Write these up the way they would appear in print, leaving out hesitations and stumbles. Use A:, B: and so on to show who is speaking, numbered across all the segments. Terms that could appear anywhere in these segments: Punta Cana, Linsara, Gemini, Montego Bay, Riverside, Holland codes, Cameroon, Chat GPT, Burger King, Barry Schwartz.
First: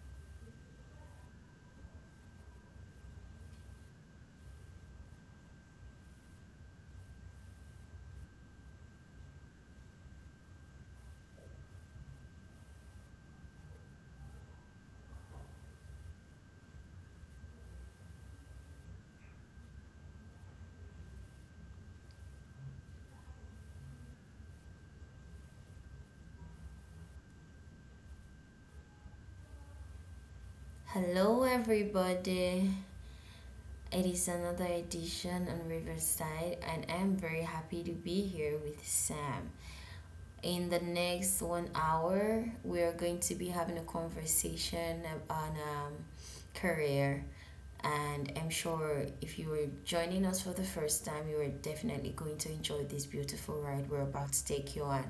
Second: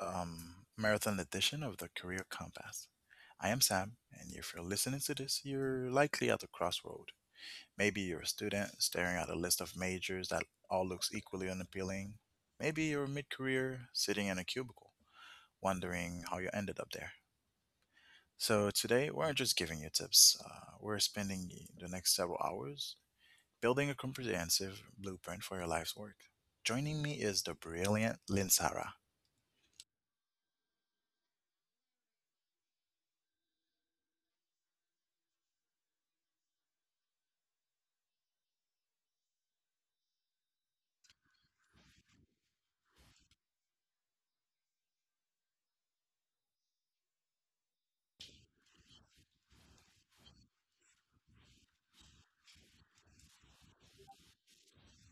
A: marathon edition of the Career Compass. I am Sam, and if you're listening to this, you're likely at a crossroad. Maybe you're a student staring at a list of majors that all looks equally unappealing. Maybe you're mid-career sitting in a cubicle, wondering how you ended up there. So today, we're not just giving you tips. We're spending the next several hours building a comprehensive blueprint for your life's work. Joining me is the brilliant Linsara.
B: Hello, everybody. It is another edition on Riverside, and I'm very happy to be here with Sam. In the next one hour, we are going to be having a conversation on career. And I'm sure if you were joining us for the first time, you are definitely going to enjoy this beautiful ride we're about to take you on.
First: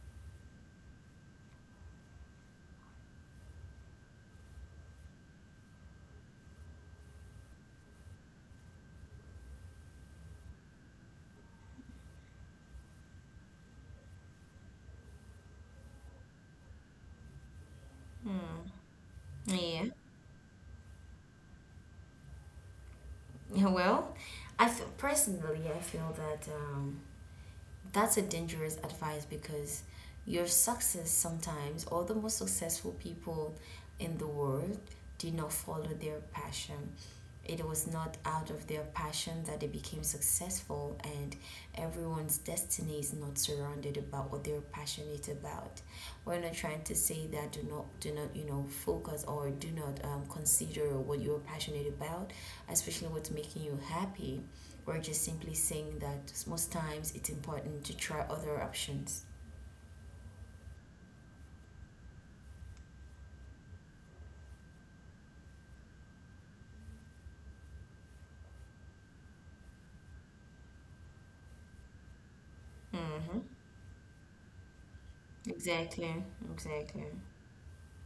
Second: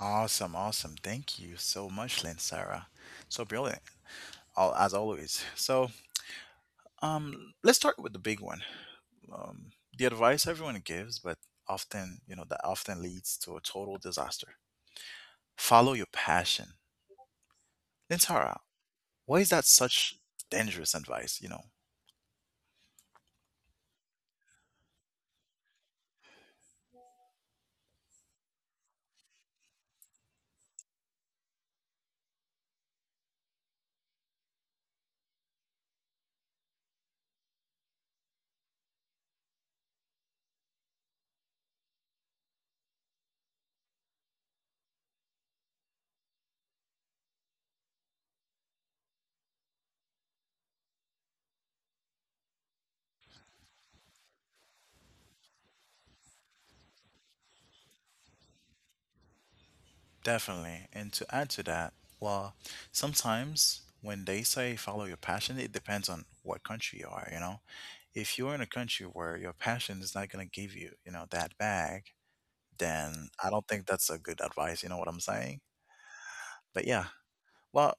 A: Awesome, awesome. Thank you so much, Lynn Sarah. So brilliant, as always. So, let's start with the big one. Um, the advice everyone gives, but often, that often leads to a total disaster. Follow your passion. Lynn
B: Hmm.
A: Sarah, why is that
B: Yeah.
A: such dangerous advice, you know?
B: Well, I feel, personally, I feel that. That's a dangerous advice because your success sometimes, all the most successful people in the world, do not follow their passion. It was not out of their passion that they became successful, and everyone's destiny is not surrounded about what they're passionate about. We're not trying to say that do not focus or do not consider what you're passionate about, especially what's making you happy. We're just simply saying that most times it's important to try other options.
A: Definitely. And to add to that, well, sometimes when they say follow your passion, it depends on what country you are, you know? If you're in a country where your passion is not going to give you, you know, that bag, then
B: Mm-hmm.
A: I don't think that's a good advice, you know what I'm saying?
B: Exactly.
A: But
B: Exactly.
A: yeah, well,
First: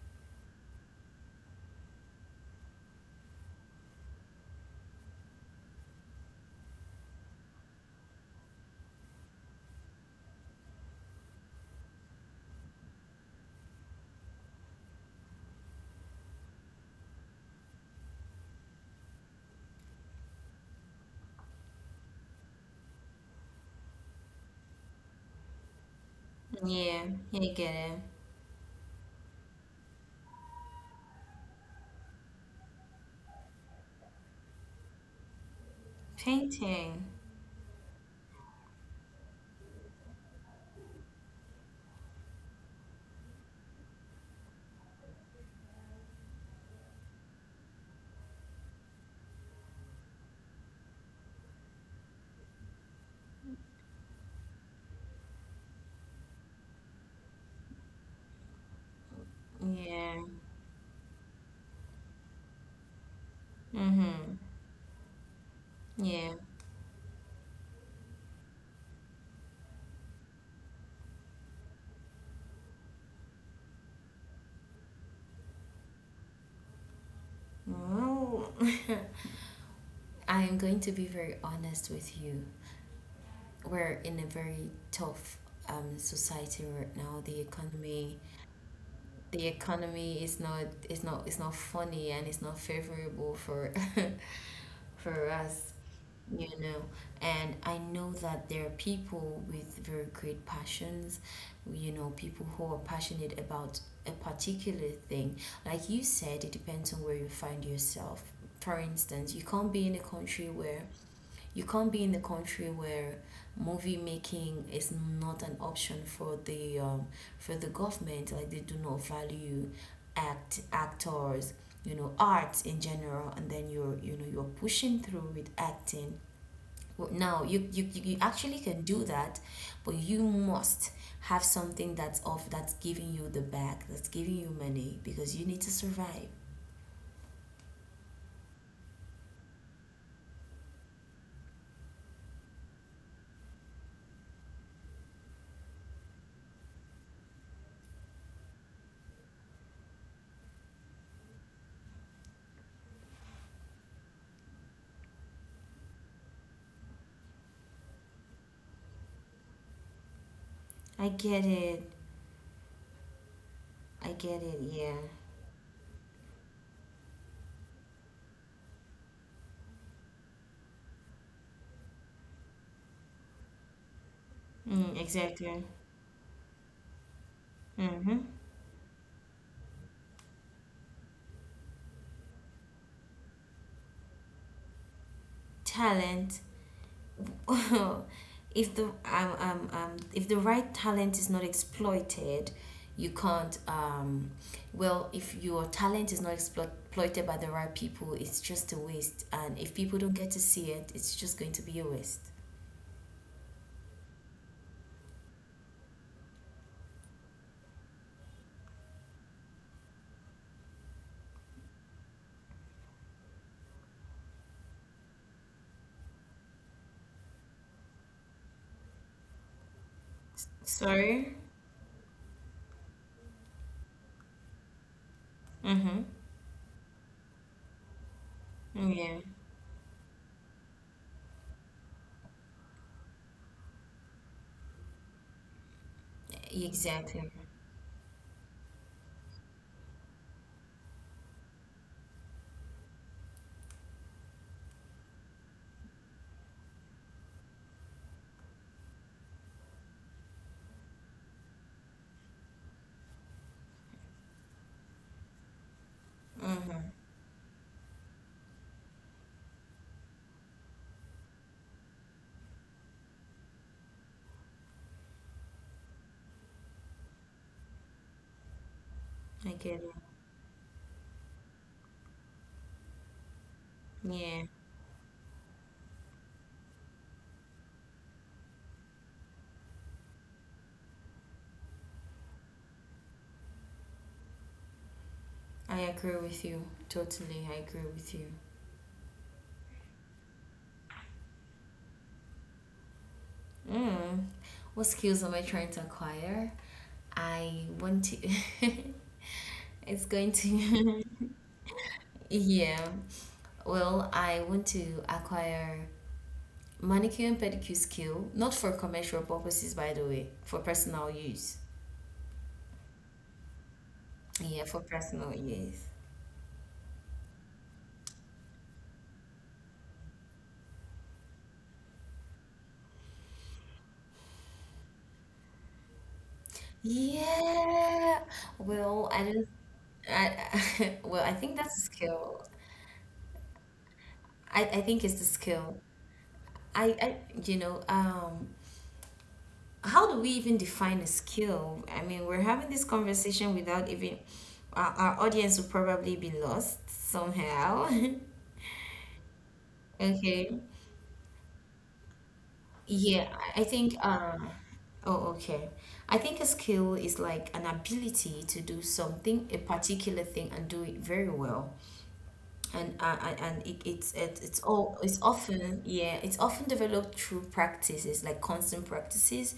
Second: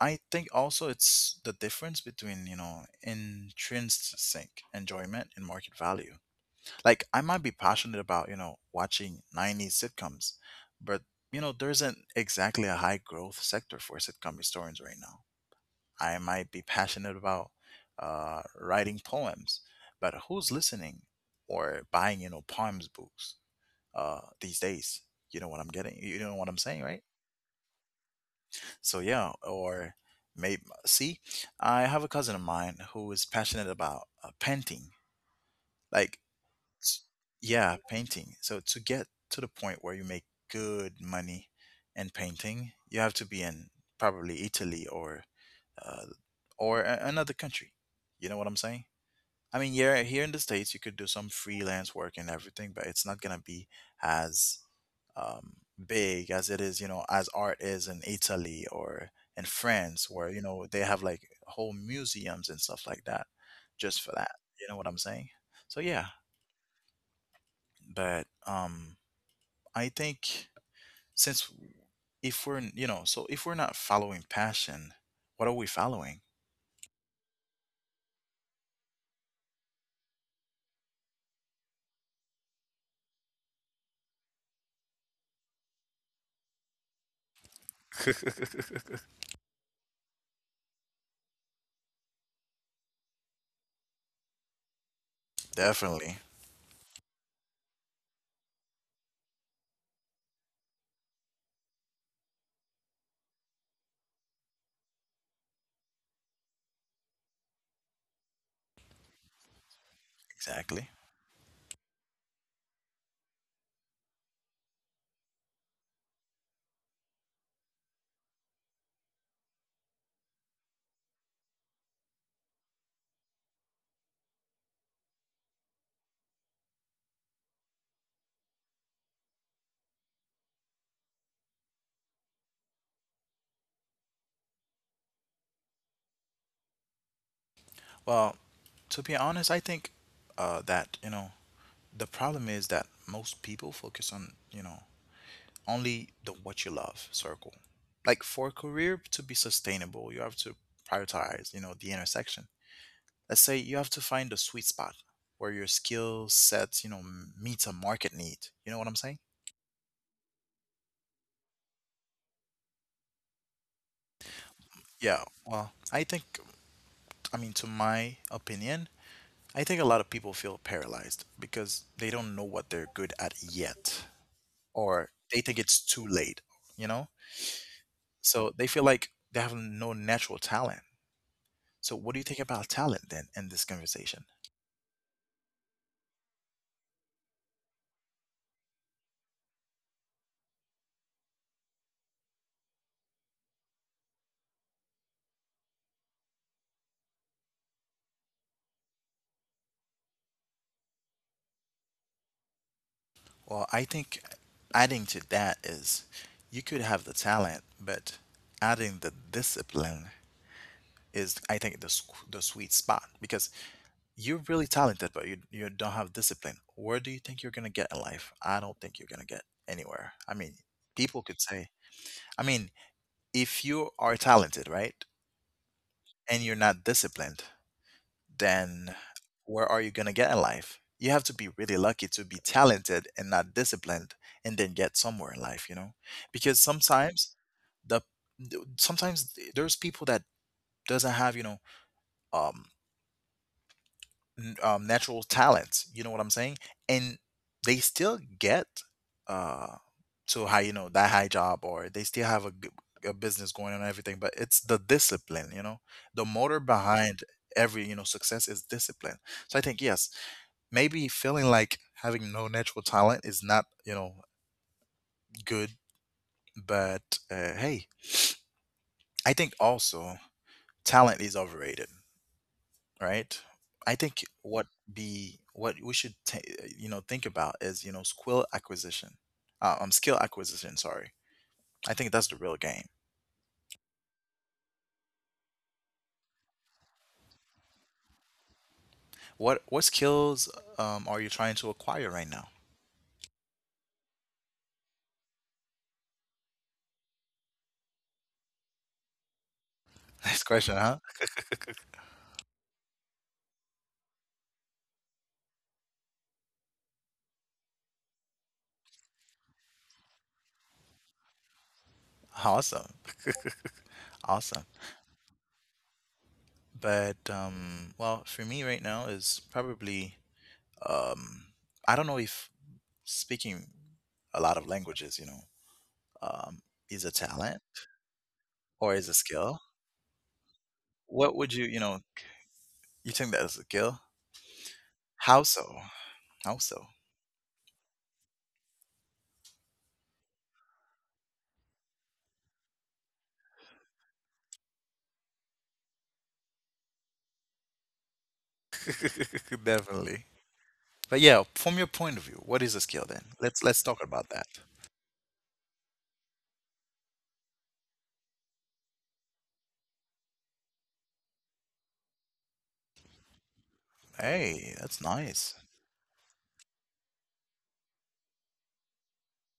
A: I think also it's the difference between, you know, intrinsic enjoyment and market value. Like I might be passionate about, you know, watching 90s sitcoms, but you know, there isn't exactly a high growth sector for sitcom historians right now. I might be passionate about writing poems, but who's listening or buying, you know, poems books these days? You know what I'm getting? You know what I'm saying, right?
B: Yeah, you get it.
A: So yeah, or maybe see, I have a cousin of mine who is passionate about painting. Like S-
B: Painting.
A: yeah, painting. So to get to the point where you make good money in painting, you have to be in probably Italy or uh, another country. You know what I'm saying? I mean, yeah, here in the States, you could do some freelance work and everything, but it's not gonna be as um, big as it is, you know, as art is in Italy or in France,
B: Yeah.
A: where you know they have like whole museums and stuff like that, just for that.
B: Mm-hmm.
A: You know what I'm saying? So yeah,
B: Yeah.
A: but I think since if we're n- you know so if we're not following passion what are we following
B: Well, I am going to be very honest with you. We're in a very tough society right now. The economy, is not funny, and it's not favorable for for us.
A: definitely
B: You know, and I know that there are people with very great passions. You know, people who are passionate about a particular thing. Like you said, it depends on where you find yourself. For instance,
A: exactly
B: you can't be in a country where movie making is not an option for the government. Like they do not value actors, you know, arts in general, and then you're you're pushing through with acting. Well, no, you actually can do that, but you must have something that's off, that's giving you the back, that's giving you money because you need to survive.
A: well to be honest I think that you know the problem is that most people focus on you know only the what you love circle like for a career to be sustainable you have to prioritize you know the intersection let's say you have to find the sweet spot where your skill set you know meets a market need you know what I'm saying.
B: I get it. I get it. Yeah.
A: Yeah, well, I think, I mean, to my opinion, I think a lot of people feel paralyzed because they don't know what they're good at yet,
B: Mm,
A: or they think
B: exactly.
A: it's too late, you know?
B: Mm-hmm.
A: So they feel like they have no natural talent. So, what do you think about talent then in this conversation?
B: Talent. If the right talent is not exploited, you can't. Well, if your talent is not exploited by the right people, it's just a waste. And if people don't get to see it, it's just going to be a waste.
A: Well, I think adding to that is you could have the talent, but adding the discipline is, I think, the sweet spot because you're really talented, but you don't have discipline. Where do you think you're gonna get in life? I don't think you're gonna get anywhere. I mean, people could
B: Sorry.
A: say, I mean, if you are talented, right,
B: Mhm.
A: and you're not disciplined, then
B: Yeah.
A: where are you gonna get in life? You have to be really lucky to be talented and not disciplined, and then get somewhere in life, you know, because
B: Exactly.
A: sometimes the sometimes there's people that doesn't have you know um natural talents. You know what I'm saying? And they still get uh, to high, you know, that high job, or they still have a business going on and everything. But it's the discipline, you know, the motor
B: Mhm.
A: behind every you know success is discipline. So I think yes, maybe feeling like having no natural talent is not you know good, but hey, I think
B: I get it.
A: also talent is overrated. Right? I think
B: Yeah.
A: what be what we should ta you know think about is you know skill acquisition, skill acquisition. Sorry, I think that's the real game.
B: I agree with you. Totally. I agree with you.
A: What skills are you trying to acquire right now?
B: Mm. What skills am I trying to acquire? I want to. It's going
A: Nice question,
B: to,
A: huh?
B: yeah. Well, I want to acquire manicure and pedicure skill, not for commercial purposes, by the way, for personal use.
A: Awesome, awesome.
B: Yeah, for personal use.
A: But well, for me right now is probably um, I don't know if speaking a lot of languages, you know, um, is a talent
B: Yeah.
A: or is
B: Well,
A: a
B: I don't.
A: skill.
B: I well,
A: What
B: I
A: would
B: think
A: you you
B: that's a
A: know
B: skill.
A: you think that is a skill?
B: I think it's the
A: How so?
B: skill.
A: How so?
B: I you know. How do we even define a skill? I mean, we're having this conversation without even our audience will probably be lost somehow.
A: Definitely.
B: Okay.
A: But yeah, from your point of view, what is a skill then?
B: Yeah,
A: Let's
B: I
A: let's
B: think
A: talk about that.
B: oh, okay. I think a skill is like an ability to do something, a particular thing and do it very well. And
A: Hey, that's nice.
B: it's often developed through practices, like constant practices.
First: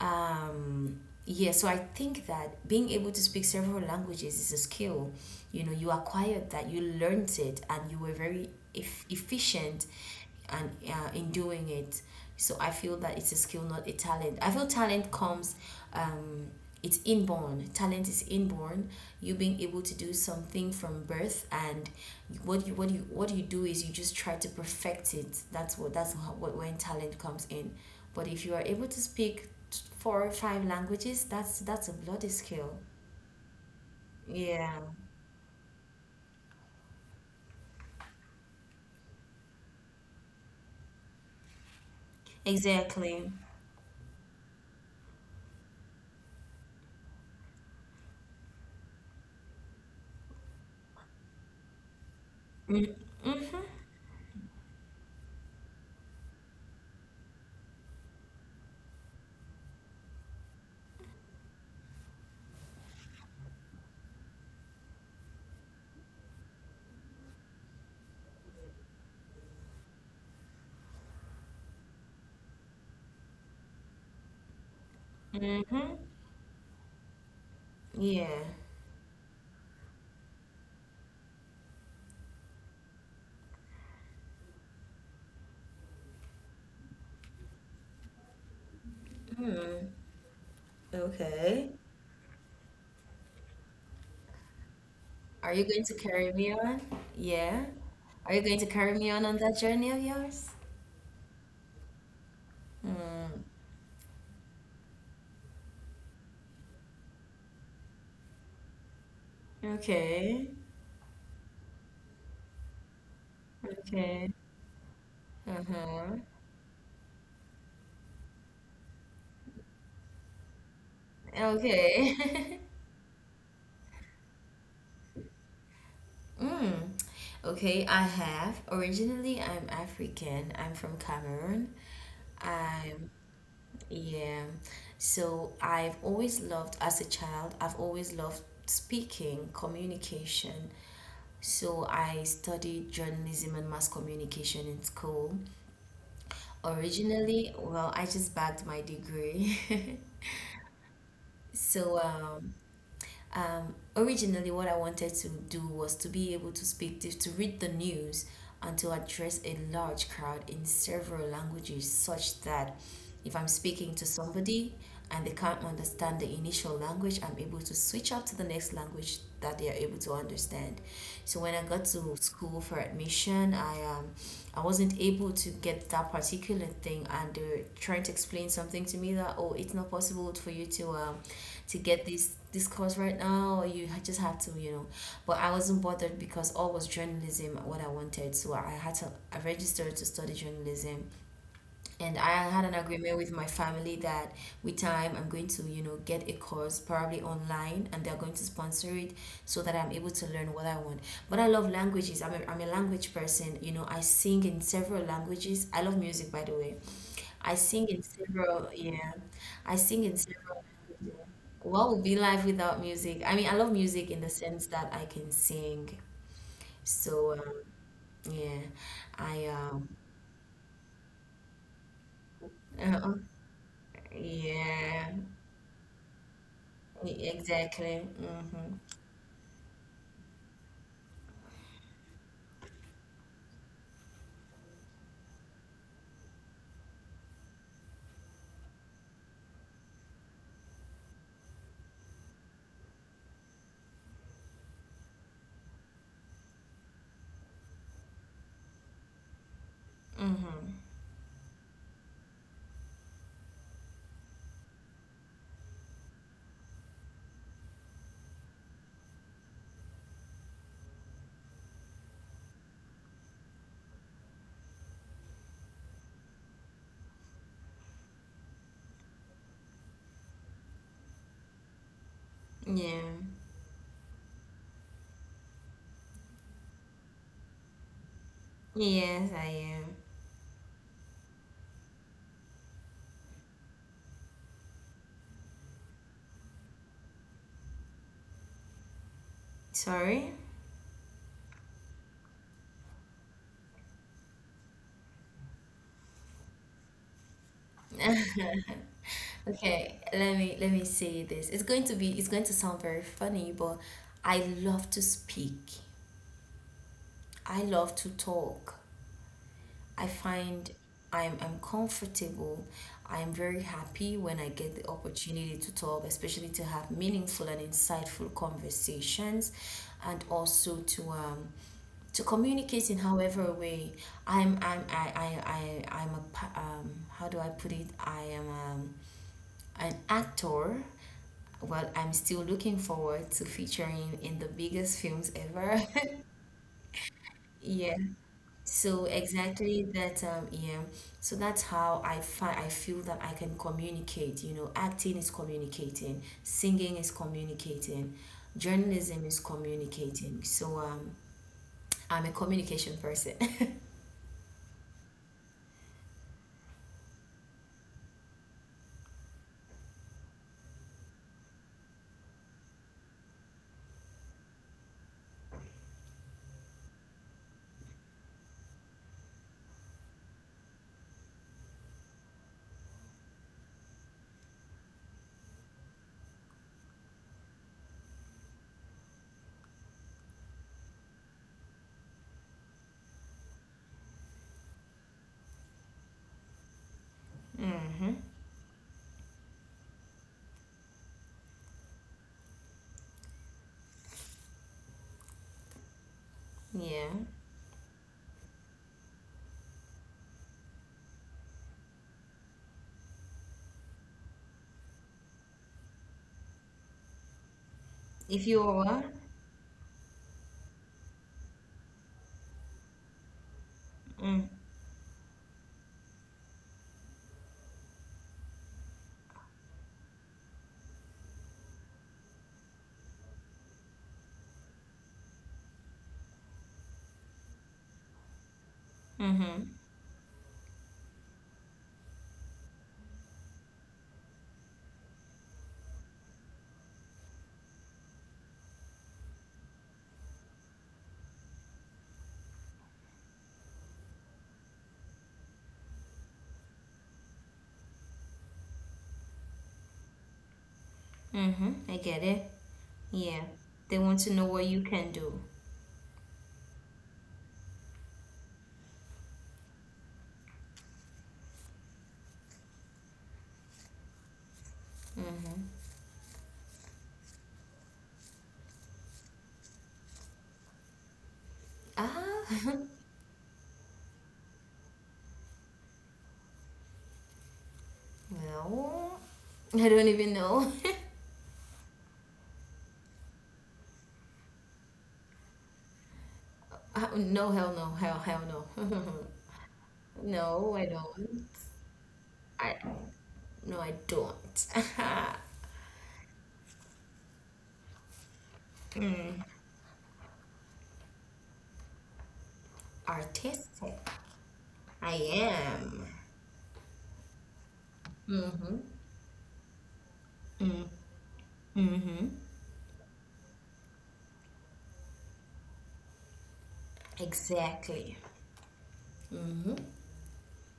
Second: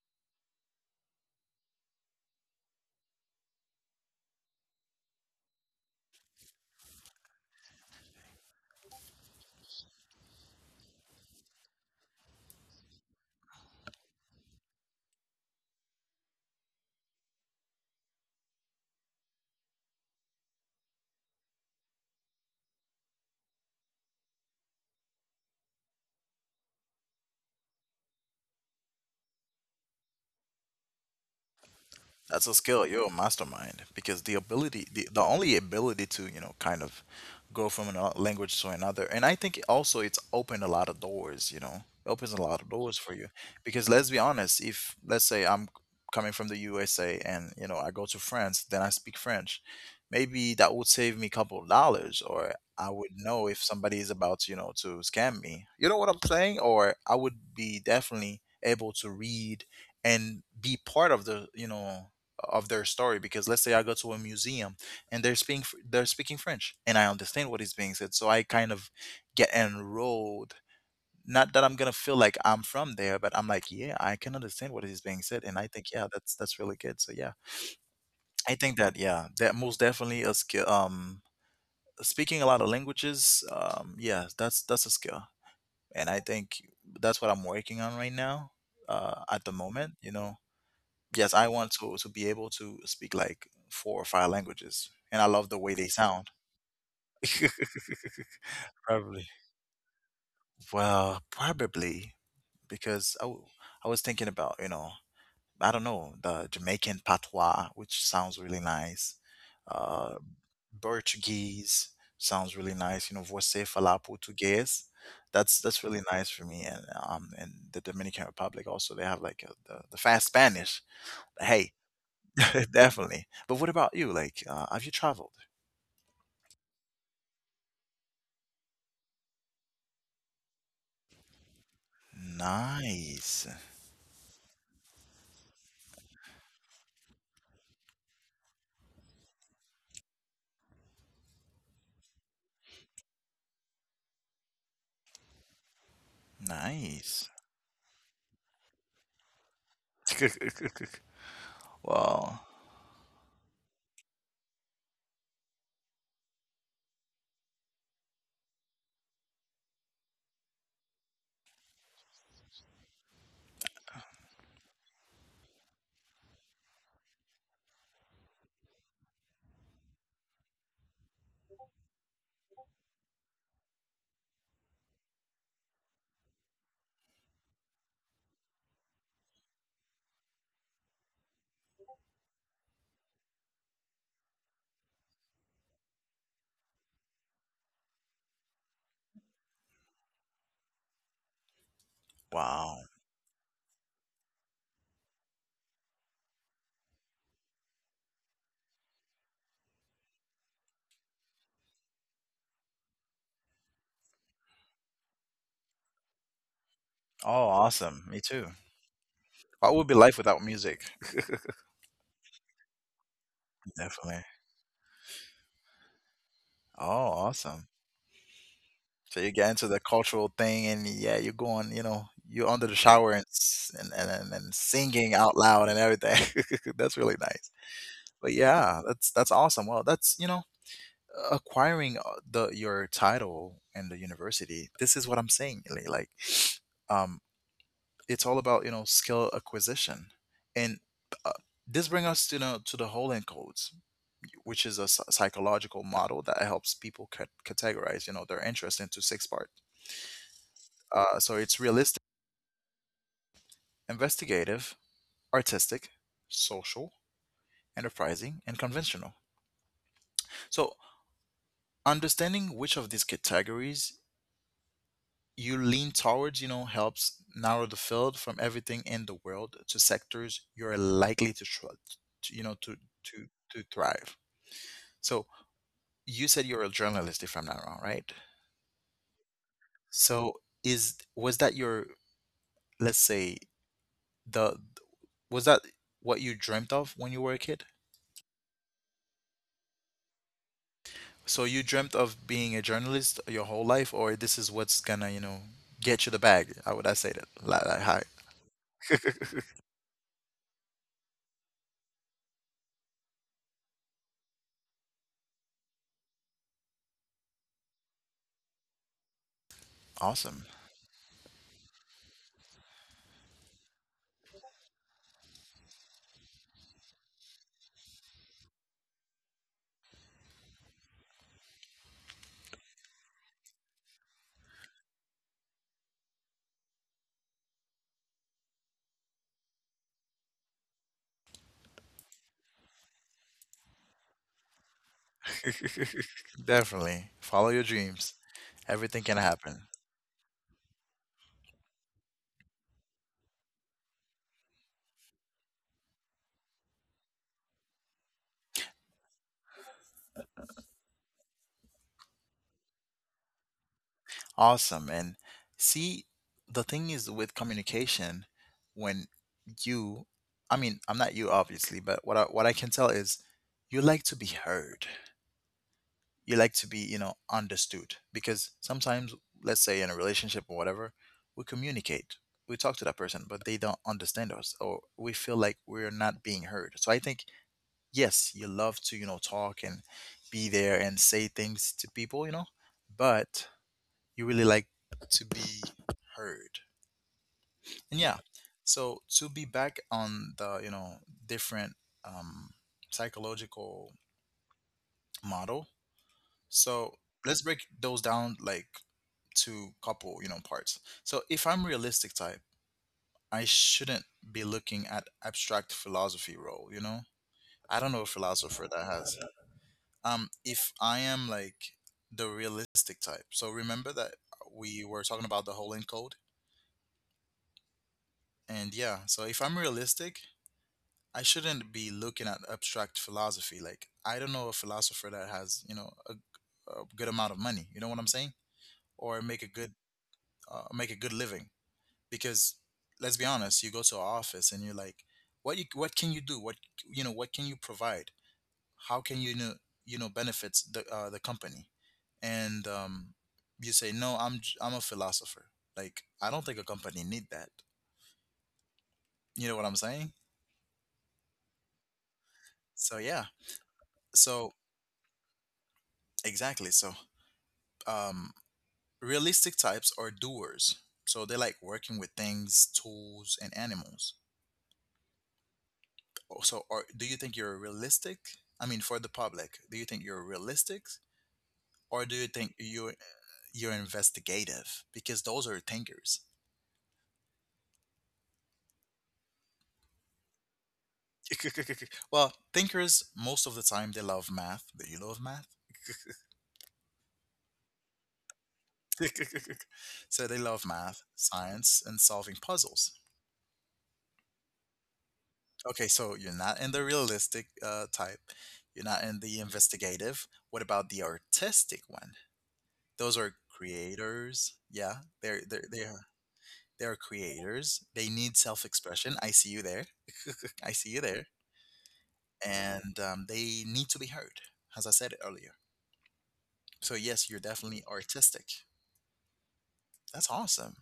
B: Yeah, so I think that being able to speak several languages is a skill. You know, you acquired that, you learned it and you were very efficient and in doing it. So I feel that it's a skill, not a talent. I feel talent comes, um, it's inborn. Talent is inborn. You being able to do something from birth, and what you what you what you do is you just try to perfect it. That's what, that's how, what, when talent comes in. But if you are able to speak four or five languages, that's a bloody
A: That's a
B: skill.
A: skill. You're a mastermind because the
B: Yeah,
A: ability, the only ability to, you know, kind of go from a language to another. And I think also it's opened a lot of doors, you know, it opens a lot of doors for you.
B: exactly.
A: Because let's be honest, if let's say I'm coming from the USA and, you know, I go to France, then I speak French, maybe that would save me a couple of dollars or I would know if
B: Mm-hmm.
A: somebody is about, you know, to scam me. You know what I'm saying? Or I would be definitely able to read and be part of the you know of their story because let's say I go to a museum and they're speaking French and I understand what is being said so I kind of get enrolled not that I'm gonna feel like I'm from there but I'm like yeah I can understand what is being said and I
B: Mm-hmm.
A: think yeah that's really good so yeah
B: Yeah.
A: I think that yeah that most definitely a skill speaking a lot of languages yeah that's a skill and I think that's what I'm working on right now at the
B: Hmm.
A: moment you know yes, I
B: Okay.
A: want to be able to speak like four or five languages, and I
B: Are
A: love
B: you
A: the way
B: going to
A: they
B: carry
A: sound.
B: me on? Yeah. Are you going to carry me on
A: Probably.
B: that journey of yours?
A: Well, probably because
B: Hmm.
A: I was thinking about, you know, I don't know, the Jamaican patois, which sounds really nice. Uh,
B: Okay.
A: Portuguese sounds really nice. You know, você falar
B: Okay.
A: português. That's really
B: Uh-huh.
A: nice for me. And and the Dominican Republic also, they have like the fast Spanish. Hey,
B: Okay.
A: definitely. But what about you? Like, have you traveled?
B: Mm. Okay, I have. Originally, I'm African. I'm from Cameroon. I'm,
A: Nice.
B: yeah. So I've always loved, as a child, I've always loved speaking, communication. So I studied journalism and mass communication in school.
A: Nice.
B: Originally, well, I just bagged my degree. So,
A: Wow.
B: originally what I wanted to do was to be able to speak to read the news and to address a large crowd in several languages such that if I'm speaking to somebody and they can't understand the initial language, I'm able to switch up to the next language that they are able to understand. So when I got to school for admission, I wasn't able to get that particular thing, and they were trying to explain something to me that, oh, it's not possible for you to get this course right now, or you just have to, you know. But I wasn't bothered because all was journalism what I wanted. So I registered to study journalism. And I had an
A: Wow.
B: agreement with my family that with time I'm going to get a course probably online, and they're going to sponsor it so that I'm able to learn what I want. But I love languages. I'm a language person. You know, I sing in several languages. I love music, by the way. I
A: Oh,
B: sing in
A: awesome. Me too.
B: several, yeah, I
A: What
B: sing
A: would be
B: in
A: life without
B: several.
A: music?
B: What would be life without music? I mean, I love music in the
A: Definitely.
B: sense that I can sing.
A: Oh,
B: So,
A: awesome.
B: yeah,
A: So you
B: I,
A: get into
B: um,
A: the cultural thing and yeah, you're going, you know, you're under the
B: uh,
A: shower and and
B: yeah,
A: singing out loud and everything. That's really
B: e-
A: nice.
B: exactly.
A: But
B: Mm-hmm.
A: yeah, that's awesome. Well, that's, you know, acquiring the your title in the university this is what I'm saying like, um it's all about you know skill acquisition and uh, this brings us to you know to the Holland codes which is a psychological model that helps people categorize you know their interest into six parts
B: Mm-hmm.
A: so it's realistic investigative artistic social enterprising and conventional so understanding which of these categories you lean towards, you know, helps narrow the field from everything in the world to sectors you're likely to, you know, to
B: Yeah.
A: to to thrive. So you said you're a journalist, if I'm not wrong, right?
B: Yes, I am.
A: So is was that your, let's say, the was that what you dreamt of when you were a kid?
B: Sorry.
A: So you dreamt of being a journalist your whole life, or this is what's gonna, you know, get you the bag? How would I say that? Like, hi,
B: Okay, let me say this. It's going to sound very funny, but I love to speak. I love to talk. I
A: awesome.
B: find I'm comfortable. I'm very happy when I get the opportunity to talk, especially to have meaningful and insightful conversations, and also to communicate in however way. I'm I I'm a pa- how do I put it? I am an actor. Well, I'm still looking forward to featuring in the biggest films ever.
A: Definitely. Follow your
B: Yeah.
A: dreams.
B: So
A: Everything can happen.
B: exactly that yeah. So that's how I find I feel that I can communicate. You know, acting is communicating, singing is communicating, journalism is communicating. So I'm a communication person.
A: Awesome. And see, the thing is with communication, when you, I mean, I'm not you obviously, but what I can tell is you like to be heard. You like to be, you know, understood because sometimes, let's say in a relationship or whatever, we communicate. We talk to that person, but they don't understand us, or we feel like we're not being heard. So I think yes, you love to, you know, talk and be there and say things to people, you know, but you really like to be heard. And
B: Mm-hmm.
A: yeah, so to be back on the, you know, different um, psychological model. So
B: Yeah.
A: let's break those down like to couple, you know, parts. So if I'm realistic type, I shouldn't be looking at abstract philosophy role, you know? I don't know a
B: If you
A: philosopher that
B: are
A: has if I am like the realistic type. So remember that
B: mm,
A: we were talking about the whole encode. And yeah, so if I'm realistic, I shouldn't be looking at abstract philosophy. Like, I don't know a philosopher that has, you know, a good amount of money, you know what I'm saying, or
B: mm-hmm.
A: make a good living. Because let's be honest, you go to an office and you're like, what you what can you do, what, you know, what can you provide, how can you know, you know, benefits the company. And you say no, I'm a philosopher, like I don't think a company need that, you know what I'm saying.
B: Mm-hmm. I get it.
A: So yeah.
B: Yeah. They want to know
A: So
B: what you can do.
A: exactly. So um realistic types are doers, so they like working with things, tools, and animals.
B: Mm-hmm.
A: Oh, so are, do you think you're realistic? I mean, for the public, do you think you're realistic, or do
B: Ah
A: you think you you're you're investigative, because those are thinkers?
B: well, I don't even know.
A: Well, thinkers, most of the time, they love math. Do you love math?
B: No, hell no, hell, hell no.
A: So they
B: No,
A: love
B: I
A: math,
B: don't.
A: science, and solving
B: I
A: puzzles.
B: No, I don't.
A: Okay, so you're not in the realistic type. You're not in the investigative. What about the artistic one? Those are
B: Artistic.
A: creators. Yeah,
B: I
A: they're they're they
B: am.
A: are they are creators. They need
B: Mm-hmm.
A: self-expression. I see you there. I see you there.
B: Mm-hmm.
A: And they need to be heard, as I said earlier. So yes, you're definitely
B: Exactly.
A: artistic.
B: Mm-hmm.
A: That's awesome.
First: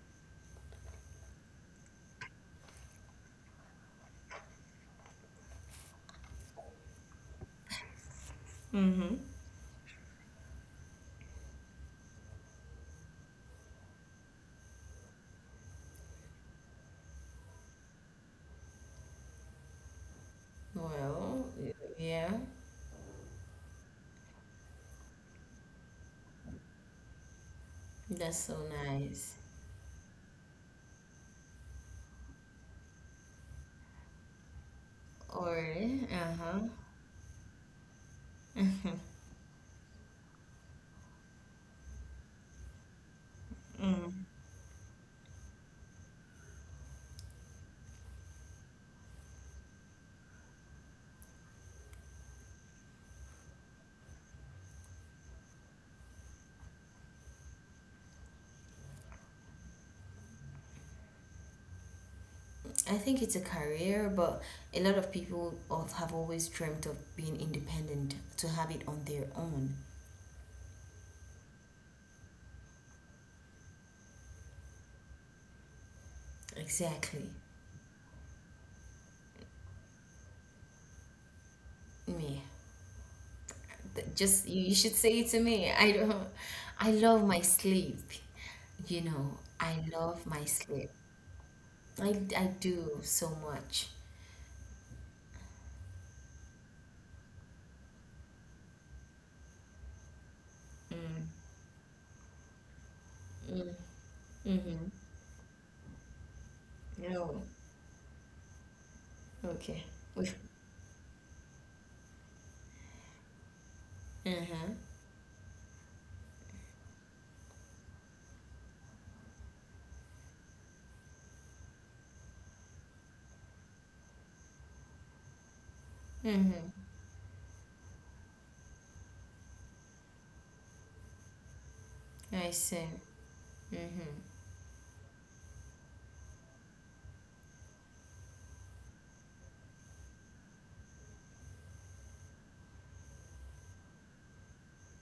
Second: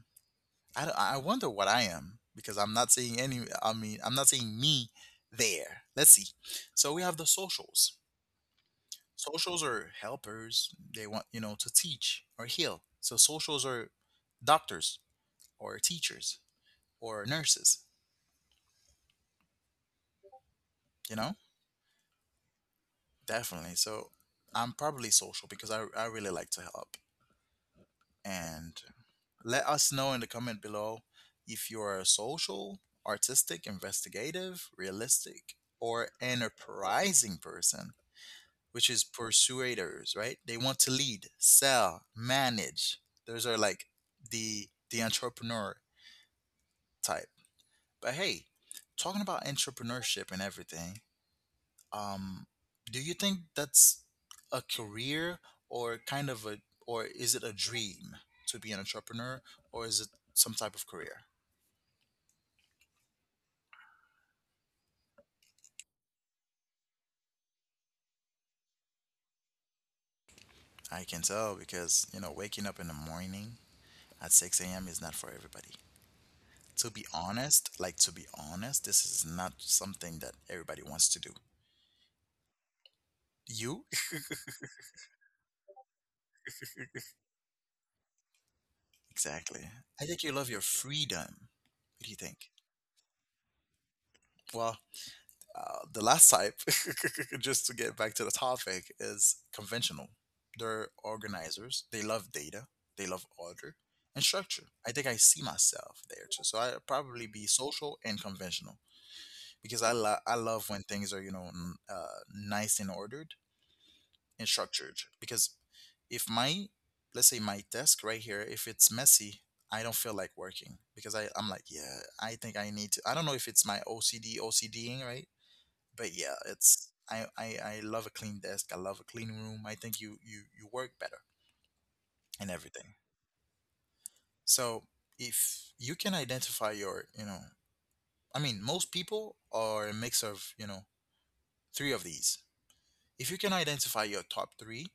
A: I don't, I wonder what I am, because I'm not seeing any. I mean, I'm not seeing me there. Let's see. So we have the socials.
B: Mm-hmm.
A: Socials are helpers. They want, you know, to teach or heal. So socials are doctors or teachers or nurses. You know,
B: Well, yeah,
A: definitely. So I'm probably social because I really like to help.
B: that's so
A: And
B: nice.
A: let us know in the comment below if you're social, artistic, investigative,
B: Or,
A: realistic, or
B: uh-huh.
A: enterprising person, which is persuaders, right? They want to lead, sell, manage. Those are like
B: Mm.
A: the entrepreneur type. But hey, talking about entrepreneurship and everything, um do you think that's a career, or kind of a, or is it a dream to be an entrepreneur, or is it some type of career?
B: I think it's a career, but a lot of people have always dreamt of being independent, to have it on their own.
A: I can tell, because you know, waking up in the morning at 6 a.m. is not for everybody. To be
B: Exactly.
A: honest, like to be honest, this is not something that everybody wants to do.
B: Me.
A: You
B: Just you should say it to me. I don't. I love my sleep. You know, I
A: exactly. I
B: love
A: think you
B: my
A: love your
B: sleep.
A: freedom.
B: I
A: What do you
B: I
A: think?
B: do so much.
A: Well, the last type, just to get back to the topic, is conventional. They're
B: Mm,
A: organizers. They love data. They love
B: mm,
A: order and structure.
B: mm-hmm.
A: I think I see myself there too. So I probably
B: Oh,
A: be social and conventional,
B: okay.
A: because
B: We've,
A: I love when things are, you know, nice and ordered and
B: uh-huh.
A: structured. Because if my, let's say my desk right here, if it's messy, I don't feel like working, because I'm like, yeah, I think I need to. I don't know if it's my OCD OCDing right, but yeah,
B: Mm-hmm.
A: it's I love a clean desk. I love a clean room. I think you work better
B: I
A: and
B: see.
A: everything.
B: Mm-hmm.
A: So if you can identify your, you know, I mean, most people are a mix of, you know, three of these. If you can identify your top three,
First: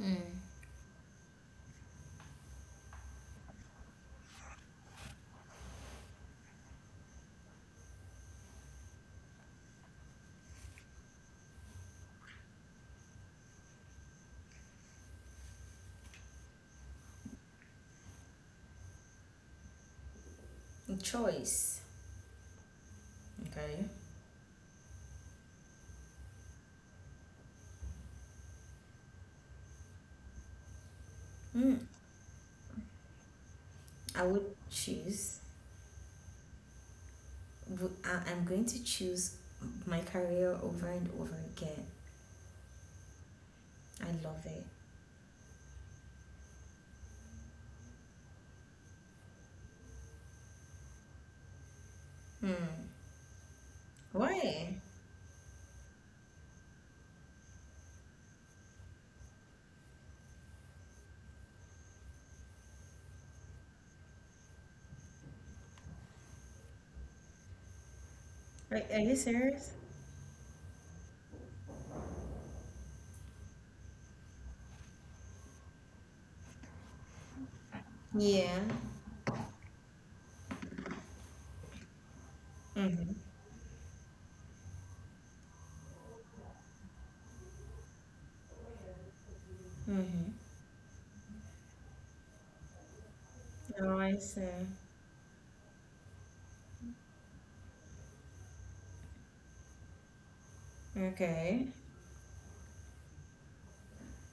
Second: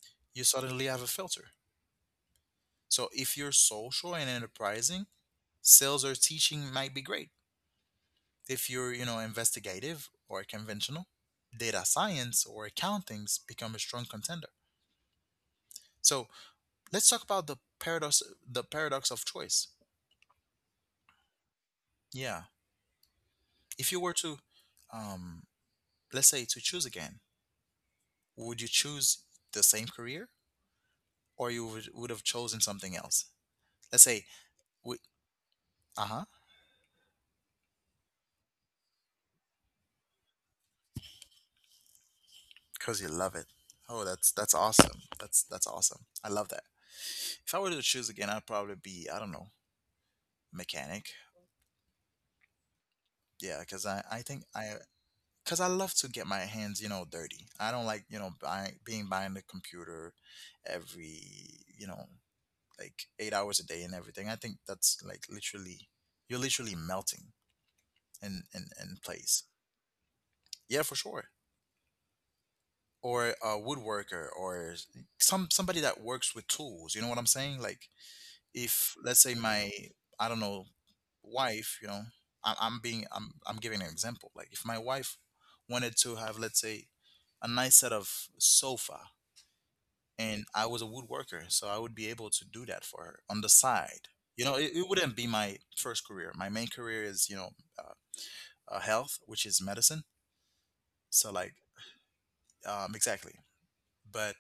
B: Mm.
A: you suddenly have a filter. So if you're social and enterprising, sales or teaching might be great. If you're, you know, investigative or conventional, data science or accountings become a strong contender. So let's talk about the paradox, the paradox of choice.
B: Choice.
A: Yeah,
B: Okay.
A: if you were to um let's say to choose again, would you choose the same career, or you
B: Mm.
A: would have chosen something else? Let's
B: I
A: say
B: would
A: we,
B: choose.
A: uh-huh,
B: I'm going to choose my career over and over again.
A: because you love it. Oh,
B: I
A: that's
B: love
A: that's
B: it.
A: awesome that's that's awesome, I love that. If I were to choose again, I'd probably be, I don't know, mechanic.
B: Hmm.
A: Yeah, because I think I,
B: Why?
A: because I love to get my hands, you know, dirty. I don't like, you know, being behind the computer every, you know, like 8 hours a day and everything. I think that's like literally you're literally melting
B: Are,
A: in
B: are you
A: place.
B: serious?
A: Yeah, for sure. Or a woodworker or somebody that works with tools. You know what I'm saying? Like,
B: Yeah.
A: if let's say my, I don't know, wife, you know, I, I'm being
B: Mm-hmm.
A: I'm giving an example. Like if my wife wanted to have, let's say, a nice set of sofa,
B: Mm-hmm.
A: and I was a woodworker, so I would be able to do that for her on the
B: Oh,
A: side.
B: I
A: You
B: see.
A: know, it wouldn't be my first career. My main career is, you know, uh, health, which is medicine. So, like,
B: Okay.
A: exactly. But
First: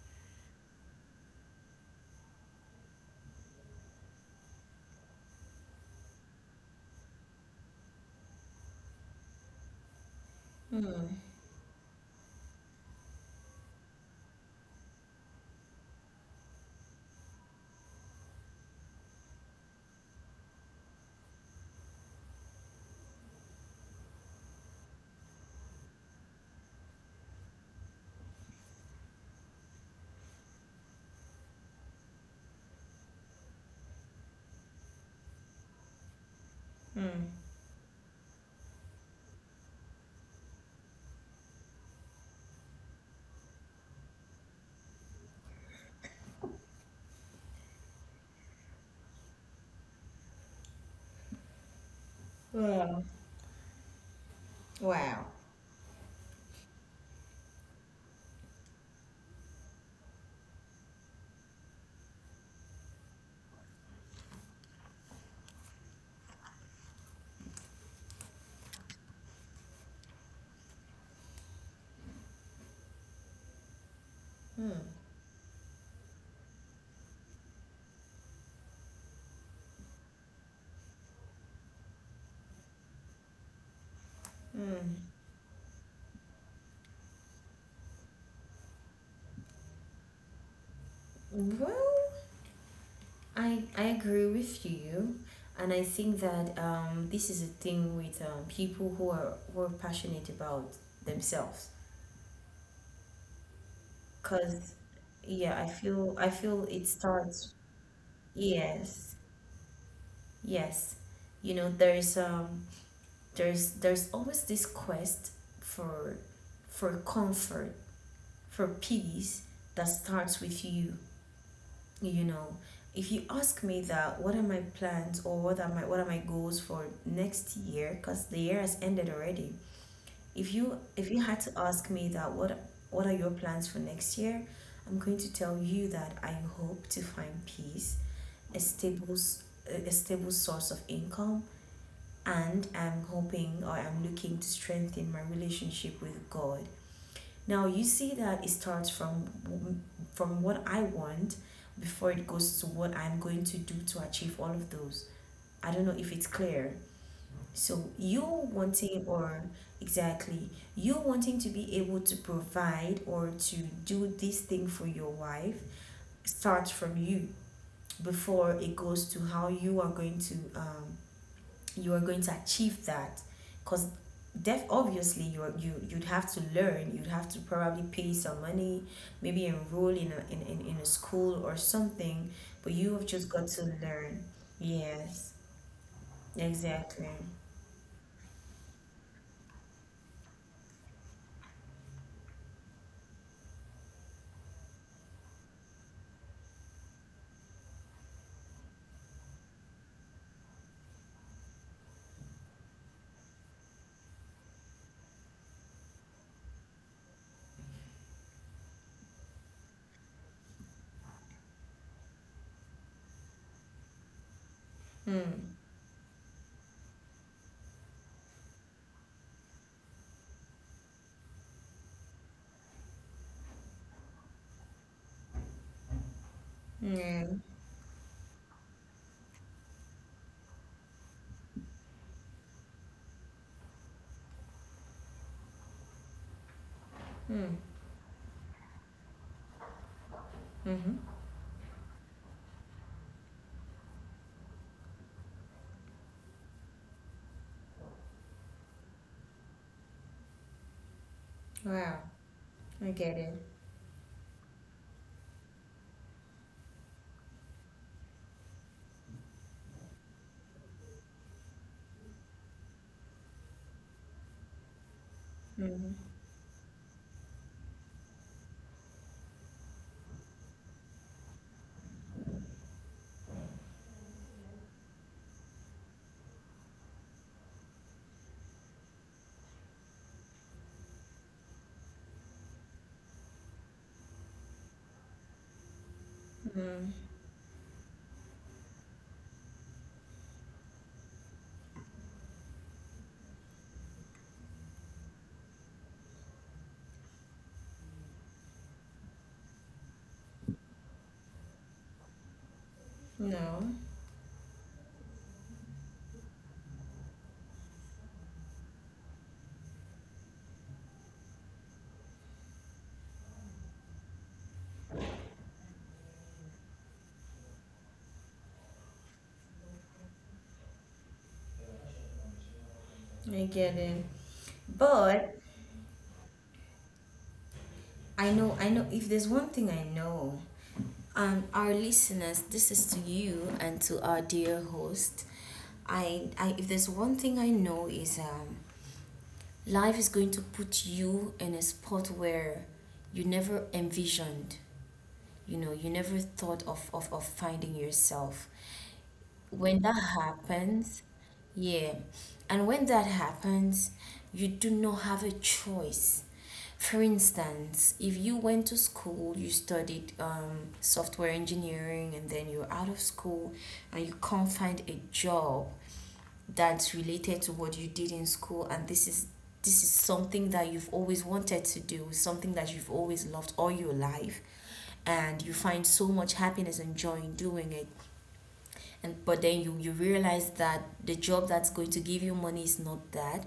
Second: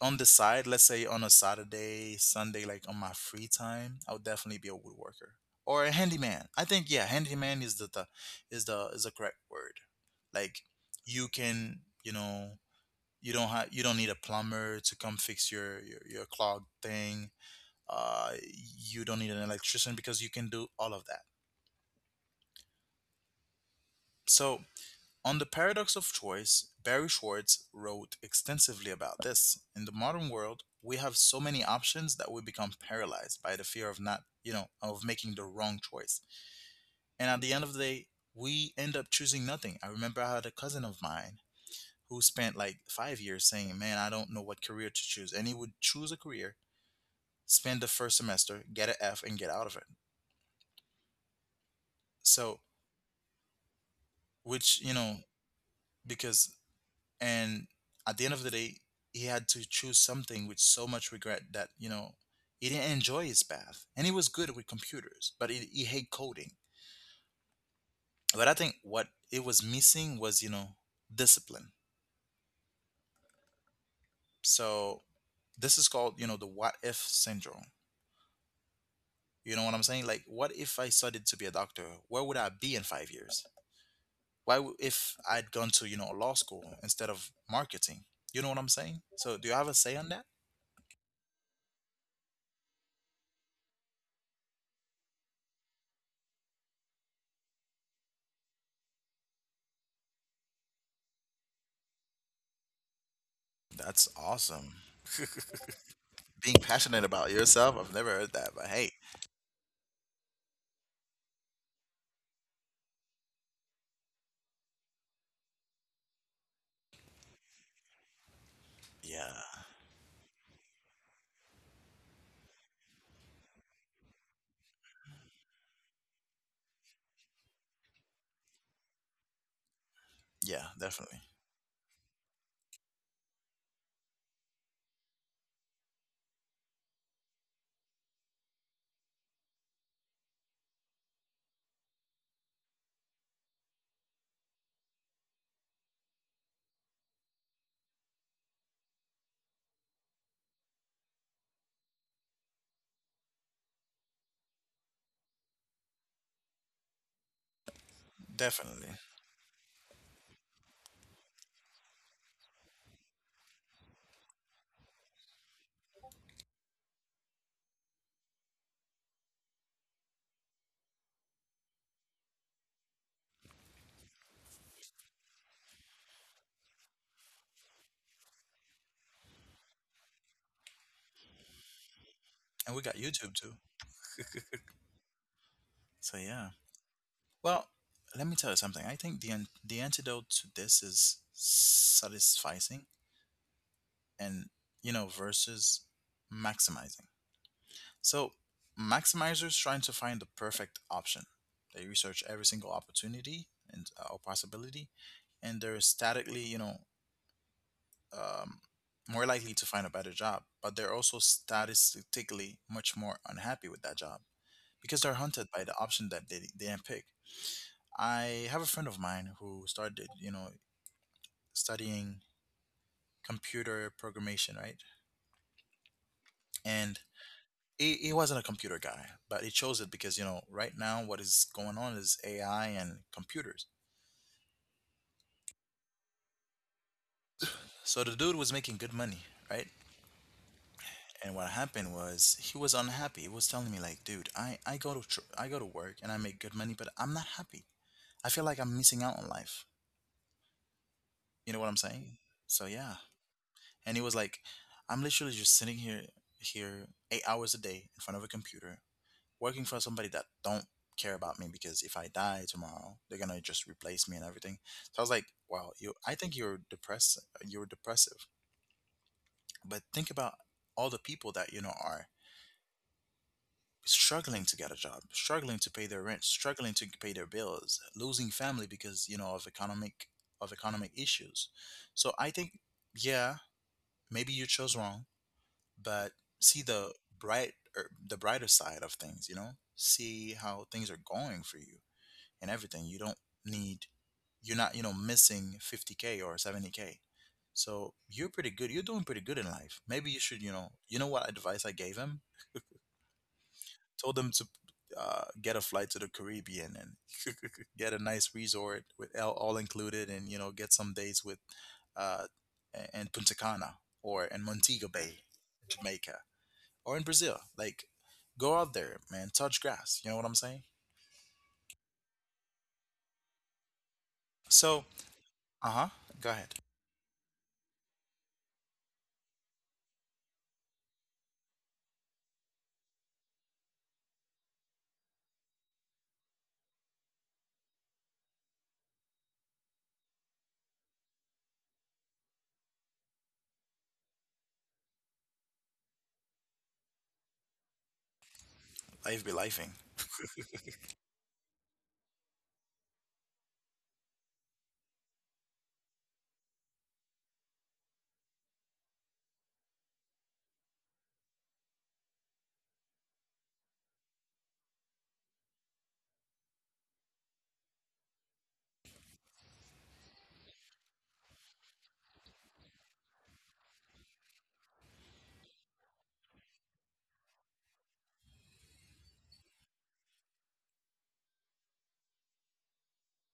A: on the side, let's say on a Saturday, Sunday, like on my free time, I would definitely be a woodworker or a handyman. I think yeah, handyman is the is the correct word. Like,
B: Mm.
A: you can, you know, you don't need a plumber to come fix your clogged thing. uh, you don't need an electrician, because you can do all of that. So, on the paradox of choice, Barry Schwartz wrote extensively about this. In the modern world, we have so many options that we become paralyzed by the fear of not, you know, of making the wrong choice. And
B: Mm.
A: at the end of the day, we end up choosing nothing. I remember I had a cousin of mine who spent like 5 years saying, man, I don't know what career to choose. And he would choose a career, spend the first semester, get an F, and get out of it. So,
B: Well.
A: which, you know,
B: Wow.
A: because, and at the end of the day, he had to choose something with so much regret that, you know, he didn't enjoy his path, and he was good with computers, but he hated coding. But I think what it was missing was, you know, discipline.
B: Mm.
A: So this is called, you know, the what if syndrome. You know what I'm saying? Like, what if I studied to be a doctor, where would I be in 5 years?
B: Mm.
A: If I'd gone to, you know, law school instead of marketing? You know what I'm saying? So do you have a say on that?
B: Well, I agree with you, and I think that this is a thing with people who are passionate about themselves,
A: That's
B: cause
A: awesome.
B: yeah, I feel I
A: Being
B: feel it
A: passionate about
B: starts.
A: yourself, I've never heard that, but hey,
B: Yes. Yes. You know, there's always this quest for comfort, for peace,
A: yeah,
B: that starts with you. You know If you ask me, that what are my plans, or what are my goals for next year, because the year has ended already. If
A: yeah,
B: you
A: definitely,
B: had to ask me that, what are your plans for next year, I'm going to tell you that I hope to find peace, a stable a stable source of income, and I'm hoping, or I'm looking to strengthen my relationship with God. Now you see that it starts from what I want before it goes to what I'm going to do to achieve all of those. I don't know if it's clear. So you wanting,
A: definitely.
B: or exactly, you wanting to be able to provide or to do this thing for your wife starts from you before it goes to how you are going to you are going to achieve that. Because def obviously, you'd have to learn. You'd have to probably pay some money, maybe enroll in a school or something, but
A: And
B: you
A: we
B: have
A: got
B: just got
A: YouTube
B: to
A: too.
B: learn. Yes,
A: So yeah.
B: exactly.
A: Well, let me tell you something. I think the antidote to this is satisficing and, you know, versus maximizing. So maximizers trying to find the perfect option. They research every single opportunity and or possibility, and they're statically, you know, um, more likely to find a better job, but they're also statistically much more unhappy with that job, because they're
B: Mm.
A: hunted by the option that they didn't pick. I have a friend of mine who started, you know, studying computer programmation, right? And
B: Yeah.
A: he wasn't a computer guy, but he chose it because, you know, right now what is going on is AI and computers.
B: Mm.
A: So the dude was making good money, right?
B: Mm-hmm.
A: And what happened was he was unhappy. He was telling me like, dude, I go to work and I make good money, but I'm not happy. I feel like I'm missing out on life. You know what I'm
B: Wow,
A: saying? So
B: I
A: yeah.
B: get it.
A: And he was like, I'm literally just sitting here 8 hours a day in front of a computer working for somebody that don't care about me, because if I die tomorrow, they're gonna just replace me and everything. So I was like, wow, you.
B: Mm-hmm.
A: I think you're depressed. You're depressive. But think about all the people that, you know, are struggling to get a job, struggling to pay their rent, struggling to pay their bills, losing family because, you know, of economic issues. So I think, yeah, maybe you chose wrong, but see
B: Mm.
A: the brighter side of things. You know, see how things are going for you and everything. You don't need, you're not, you know, missing 50k or 70k. So you're pretty good. You're doing pretty good in life. Maybe you should, you know what advice I gave him?
B: No,
A: Told him to get a flight to the Caribbean and get a nice resort with all included, and you know, get some days with uh, in Punta Cana or in Montego Bay, Jamaica, or in Brazil. Like, go out there, man. Touch grass. You know what I'm saying?
B: I get it.
A: So,
B: But
A: uh huh. Go ahead.
B: I know, if there's one thing I know. Our listeners, this is to you and to our dear host. I if there's one thing I know is life is going to put you in a spot where you never envisioned, you know, you never thought of finding yourself.
A: Life be
B: When
A: lifing.
B: that happens, yeah, and when that happens, you do not have a choice. For instance, if you went to school, you studied software engineering, and then you're out of school and you can't find a job that's related to what you did in school, and this is something that you've always wanted to do, something that you've always loved all your life, and you find so much happiness and joy in doing it. And but then you realize that the job that's going to give you money is not that.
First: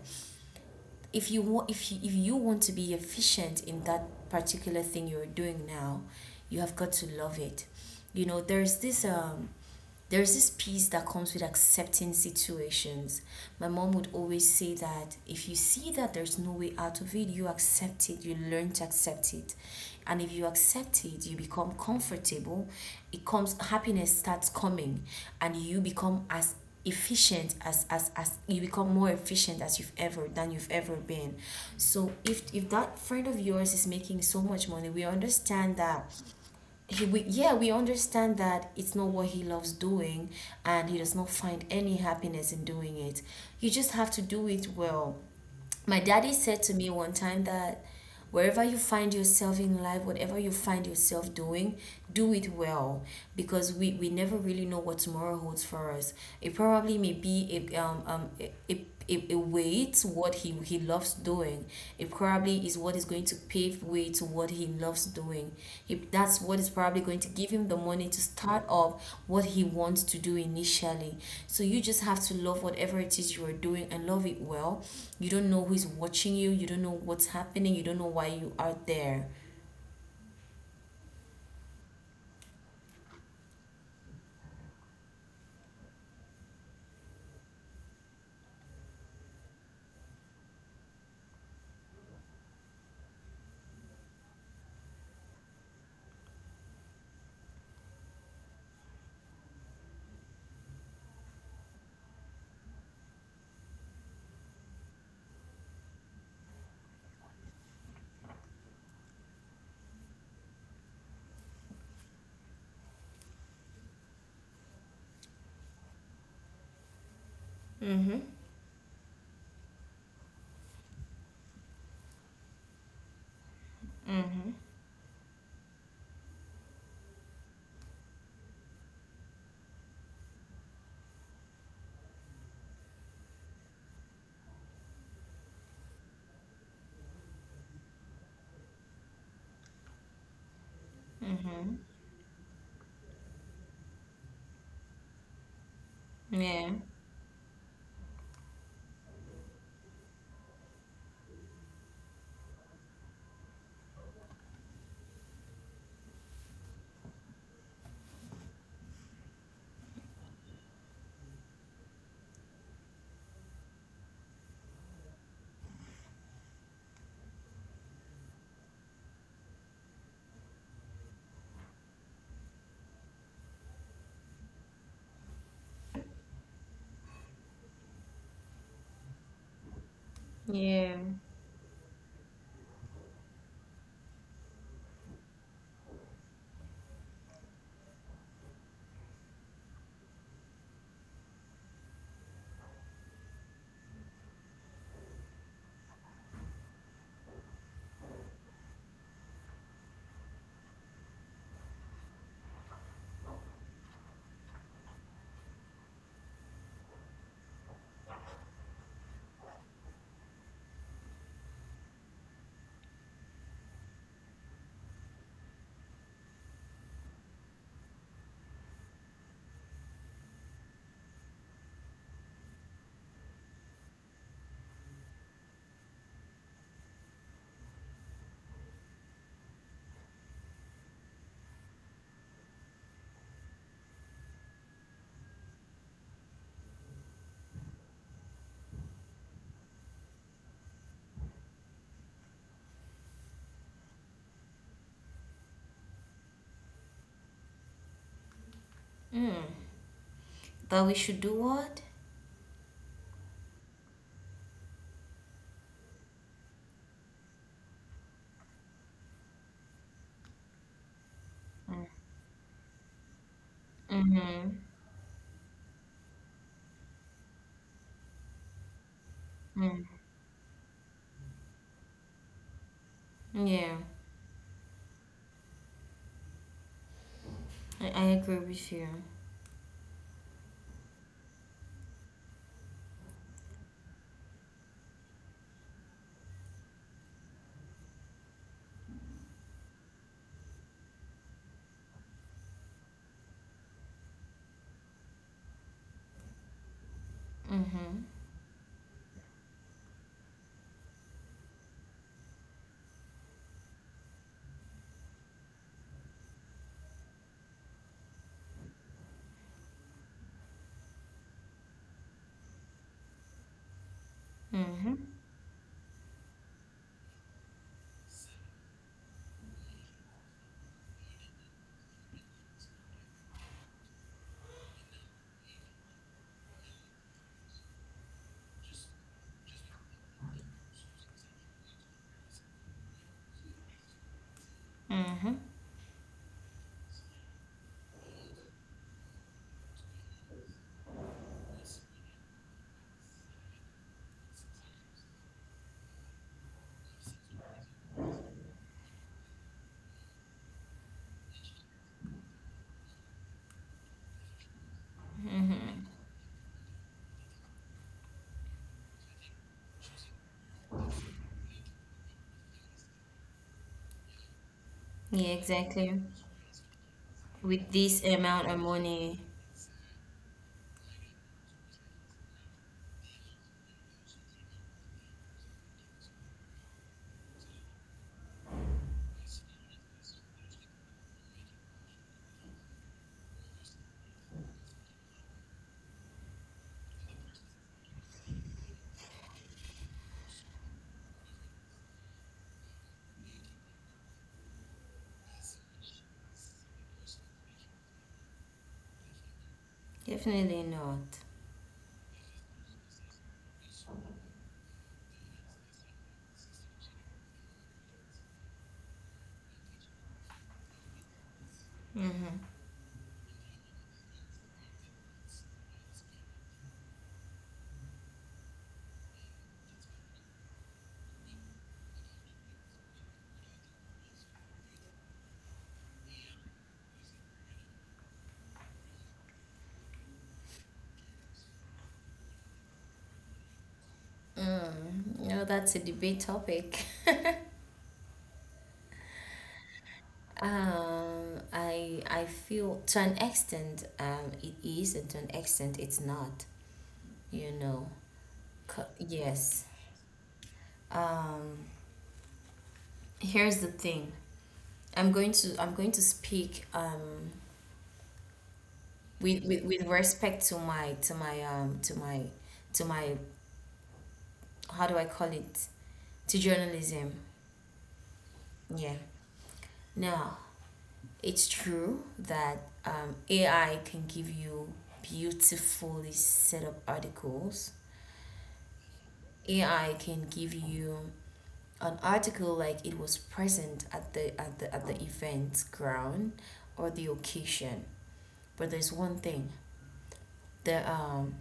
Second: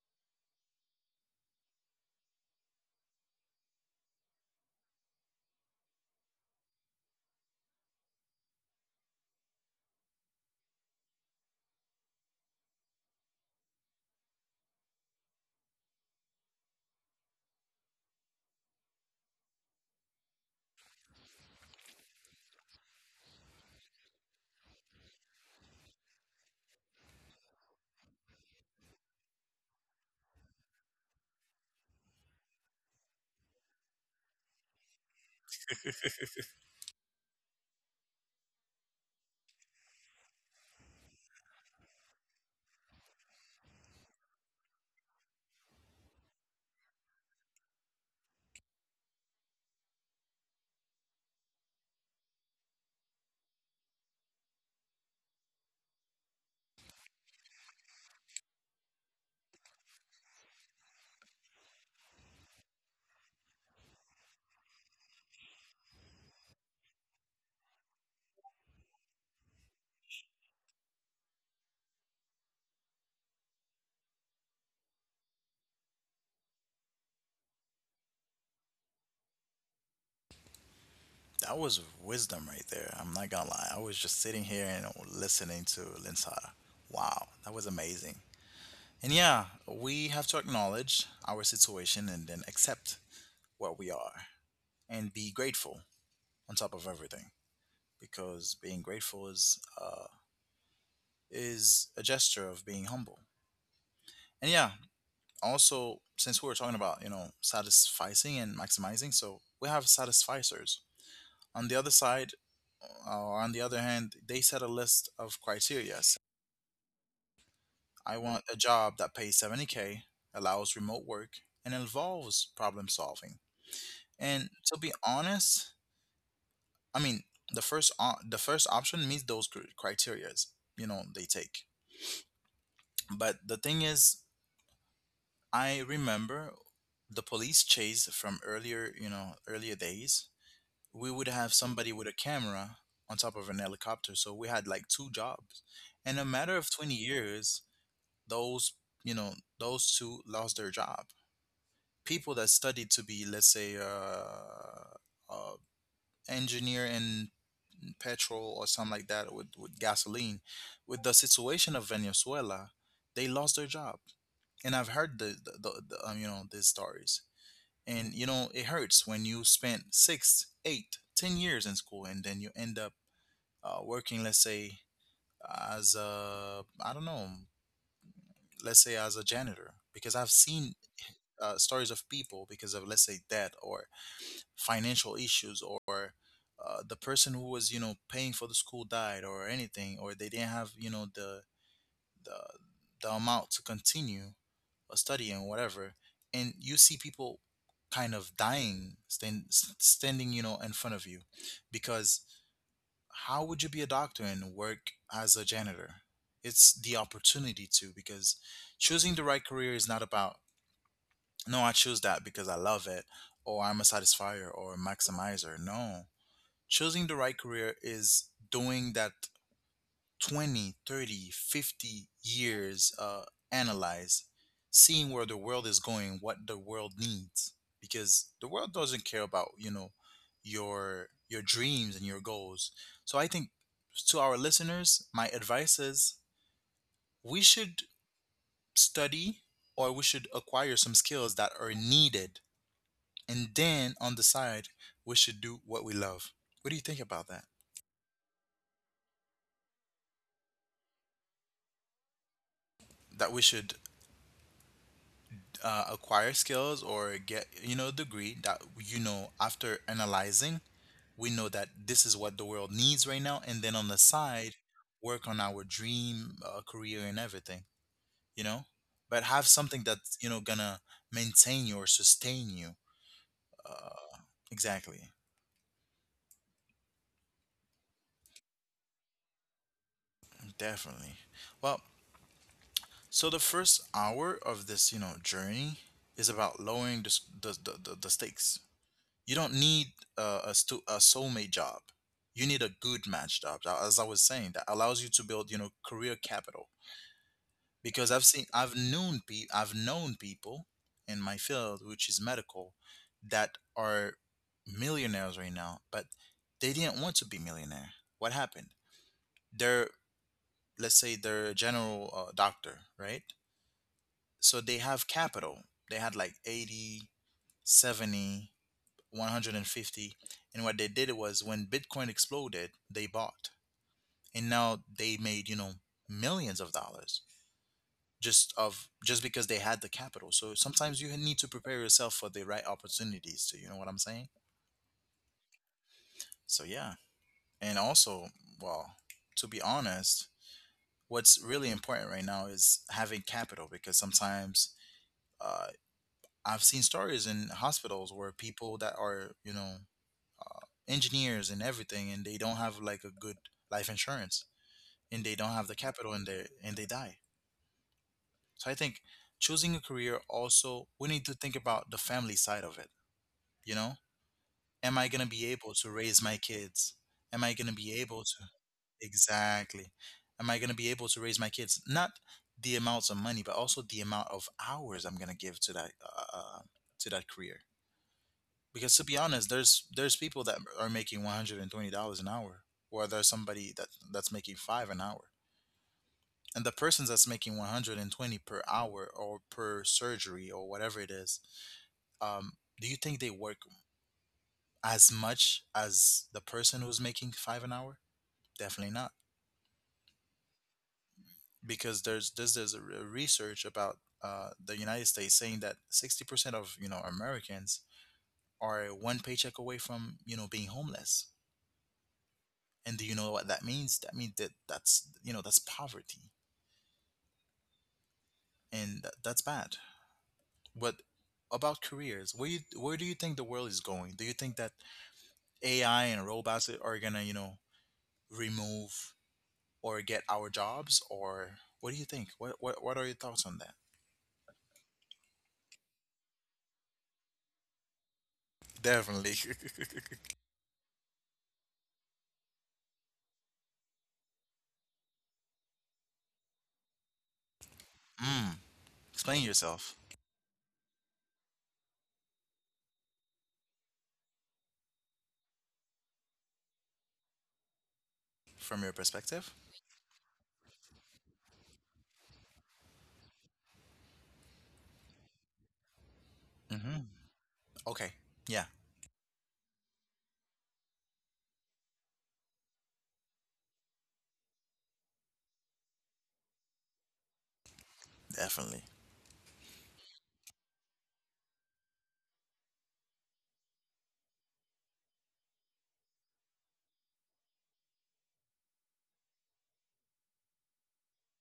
B: If you want to be efficient in that particular thing you're doing now, you have got to love it. You know, there's this peace that comes with accepting situations. My mom would always say that if you see that there's no way out of it, you accept it, you learn to accept it. And if you accept it, you become comfortable. It comes, happiness starts coming, and you become as efficient as you become more efficient as you've ever been. So if that friend of yours is making so much money, we understand that he we yeah, we understand that it's not what he loves doing and he does not find any happiness in doing it. You just have to do it well. My daddy said to me one time that wherever you find yourself in life, whatever you find yourself doing, do it well, because we never really know what tomorrow holds for us. It probably may be a way to what he loves doing. It probably is what is going to pave way to what he loves doing. If that's what is probably going to give him the money to start off what he wants to do initially. So you just have to love whatever it is you are doing, and love it well. You don't know who's watching you. You don't know what's happening. You don't know why you are there.
A: That was wisdom right there. I'm not gonna lie. I was just sitting here and listening to Linsara. Wow, that was amazing. And yeah, we have to acknowledge our situation and then accept where we are and be grateful on top of everything, because being grateful is a gesture of being humble. And yeah, also since we were talking about satisficing and maximizing, so we have satisficers. On the other side, or on the other hand, they set a list of criteria. I
B: Mm-hmm.
A: want a job that pays 70K, allows remote work, and involves problem solving. And
B: Mm-hmm.
A: to be honest, I mean, the first option meets those criterias, they take. But the thing is, I remember the police chase from earlier, earlier days we would have
B: Mm-hmm.
A: somebody with a camera on top of an helicopter. So we had like two jobs. In a matter of
B: Yeah.
A: 20 years, those, you know, those two lost their job. People that studied to be, let's say, uh, engineer in petrol or something like that with gasoline, with the situation of Venezuela, they lost their job. And I've heard these stories. And, it hurts when you spent 6, 8, 10 years in school and then you end up working, let's say, as a, I don't know, let's say as a janitor, because I've seen
B: Yeah.
A: stories of people because of, let's say, debt or financial issues or the person who was, paying for the school died or anything, or they didn't have, the, the amount to continue a study and whatever. And you see people kind of dying, standing, in front of you because how would you be a doctor and work as a janitor? It's the opportunity to because choosing the right career is not about no, I choose that because I love it or I'm a satisfier or a maximizer. No. Choosing the right career is doing that 20, 30, 50 years analyze, seeing where the world is going, what the world needs, because the world doesn't care about your dreams and your goals. So I think to our listeners, my advice is we should study or we should acquire some skills that are needed, and then on the side we should do what we love. What do you think about that?
B: Mm. But we should do what?
A: That we should acquire skills or get a degree that after analyzing we know that this is what the world needs right now, and then on the side
B: Mm-hmm.
A: work on our dream career and everything, you know but have something
B: Mm.
A: that's gonna maintain you or sustain you.
B: Yeah.
A: Exactly.
B: I agree with you.
A: Definitely. Well, so the first hour of this journey is about lowering the s- the stakes. You don't need a soulmate job. You need a good match job, as I was saying, that allows you to build, career capital.
B: Mm-hmm.
A: Because I've seen, I've known, pe- I've known people in my field, which is medical, that are millionaires right now, but they didn't want to be millionaire. What happened? They're, let's say, they're a general doctor, right? So they
B: Mm-hmm.
A: have capital. They had like 80, 70. 150, and what they did was when bitcoin exploded they bought, and now they made millions of dollars, just because they had the capital. So sometimes you need to prepare yourself for the right opportunities to, you know what I'm saying?
B: Mm-hmm.
A: So yeah. And also, well, to be honest, what's really important right now is having capital, because sometimes uh, I've seen stories in hospitals where people that are engineers and everything, and they don't have like a good life insurance, and they don't have the
B: Mm-hmm.
A: capital, and they die. So I think choosing a career, also we need to think about the family side of it. You know, am I gonna
B: Yeah,
A: be able to
B: exactly.
A: raise my kids? Am I gonna
B: With
A: be
B: this
A: able to,
B: amount of money.
A: exactly? Am I gonna be able to raise my kids? Not the amounts of money, but also the amount of hours I'm gonna give to that career. Because to be honest, there's people that are making $120 an hour, or there's somebody that's making five an hour. And the person that's making 120 per hour or per surgery or whatever it is, um do you think they work as much as the person who's making five an hour? Definitely not.
B: Definitely not.
A: Because there's a research about the United States saying that 60% of Americans are one paycheck away from being homeless.
B: Mm-hmm.
A: And do you know what that means? That means that that's you know that's poverty. And that's bad. But about careers, where do you think the world is going? Do you think that AI and robots that are gonna, remove or get our jobs? Or what do you think? What are your thoughts on that?
B: No, that's a debate topic.
A: Definitely.
B: I feel to an extent, it is, and to an extent, it's not. You know,
A: Mm, explain
B: Yes.
A: yourself
B: Here's the thing. I'm going to speak
A: from your perspective.
B: with respect to my to my to my to my how do I call it, to
A: Hmm.
B: journalism.
A: Okay. Yeah,
B: Yeah. Now, it's true that AI can give you beautifully set up articles.
A: definitely.
B: AI can give you an article like it was present at the event ground or the occasion. But there's one thing. The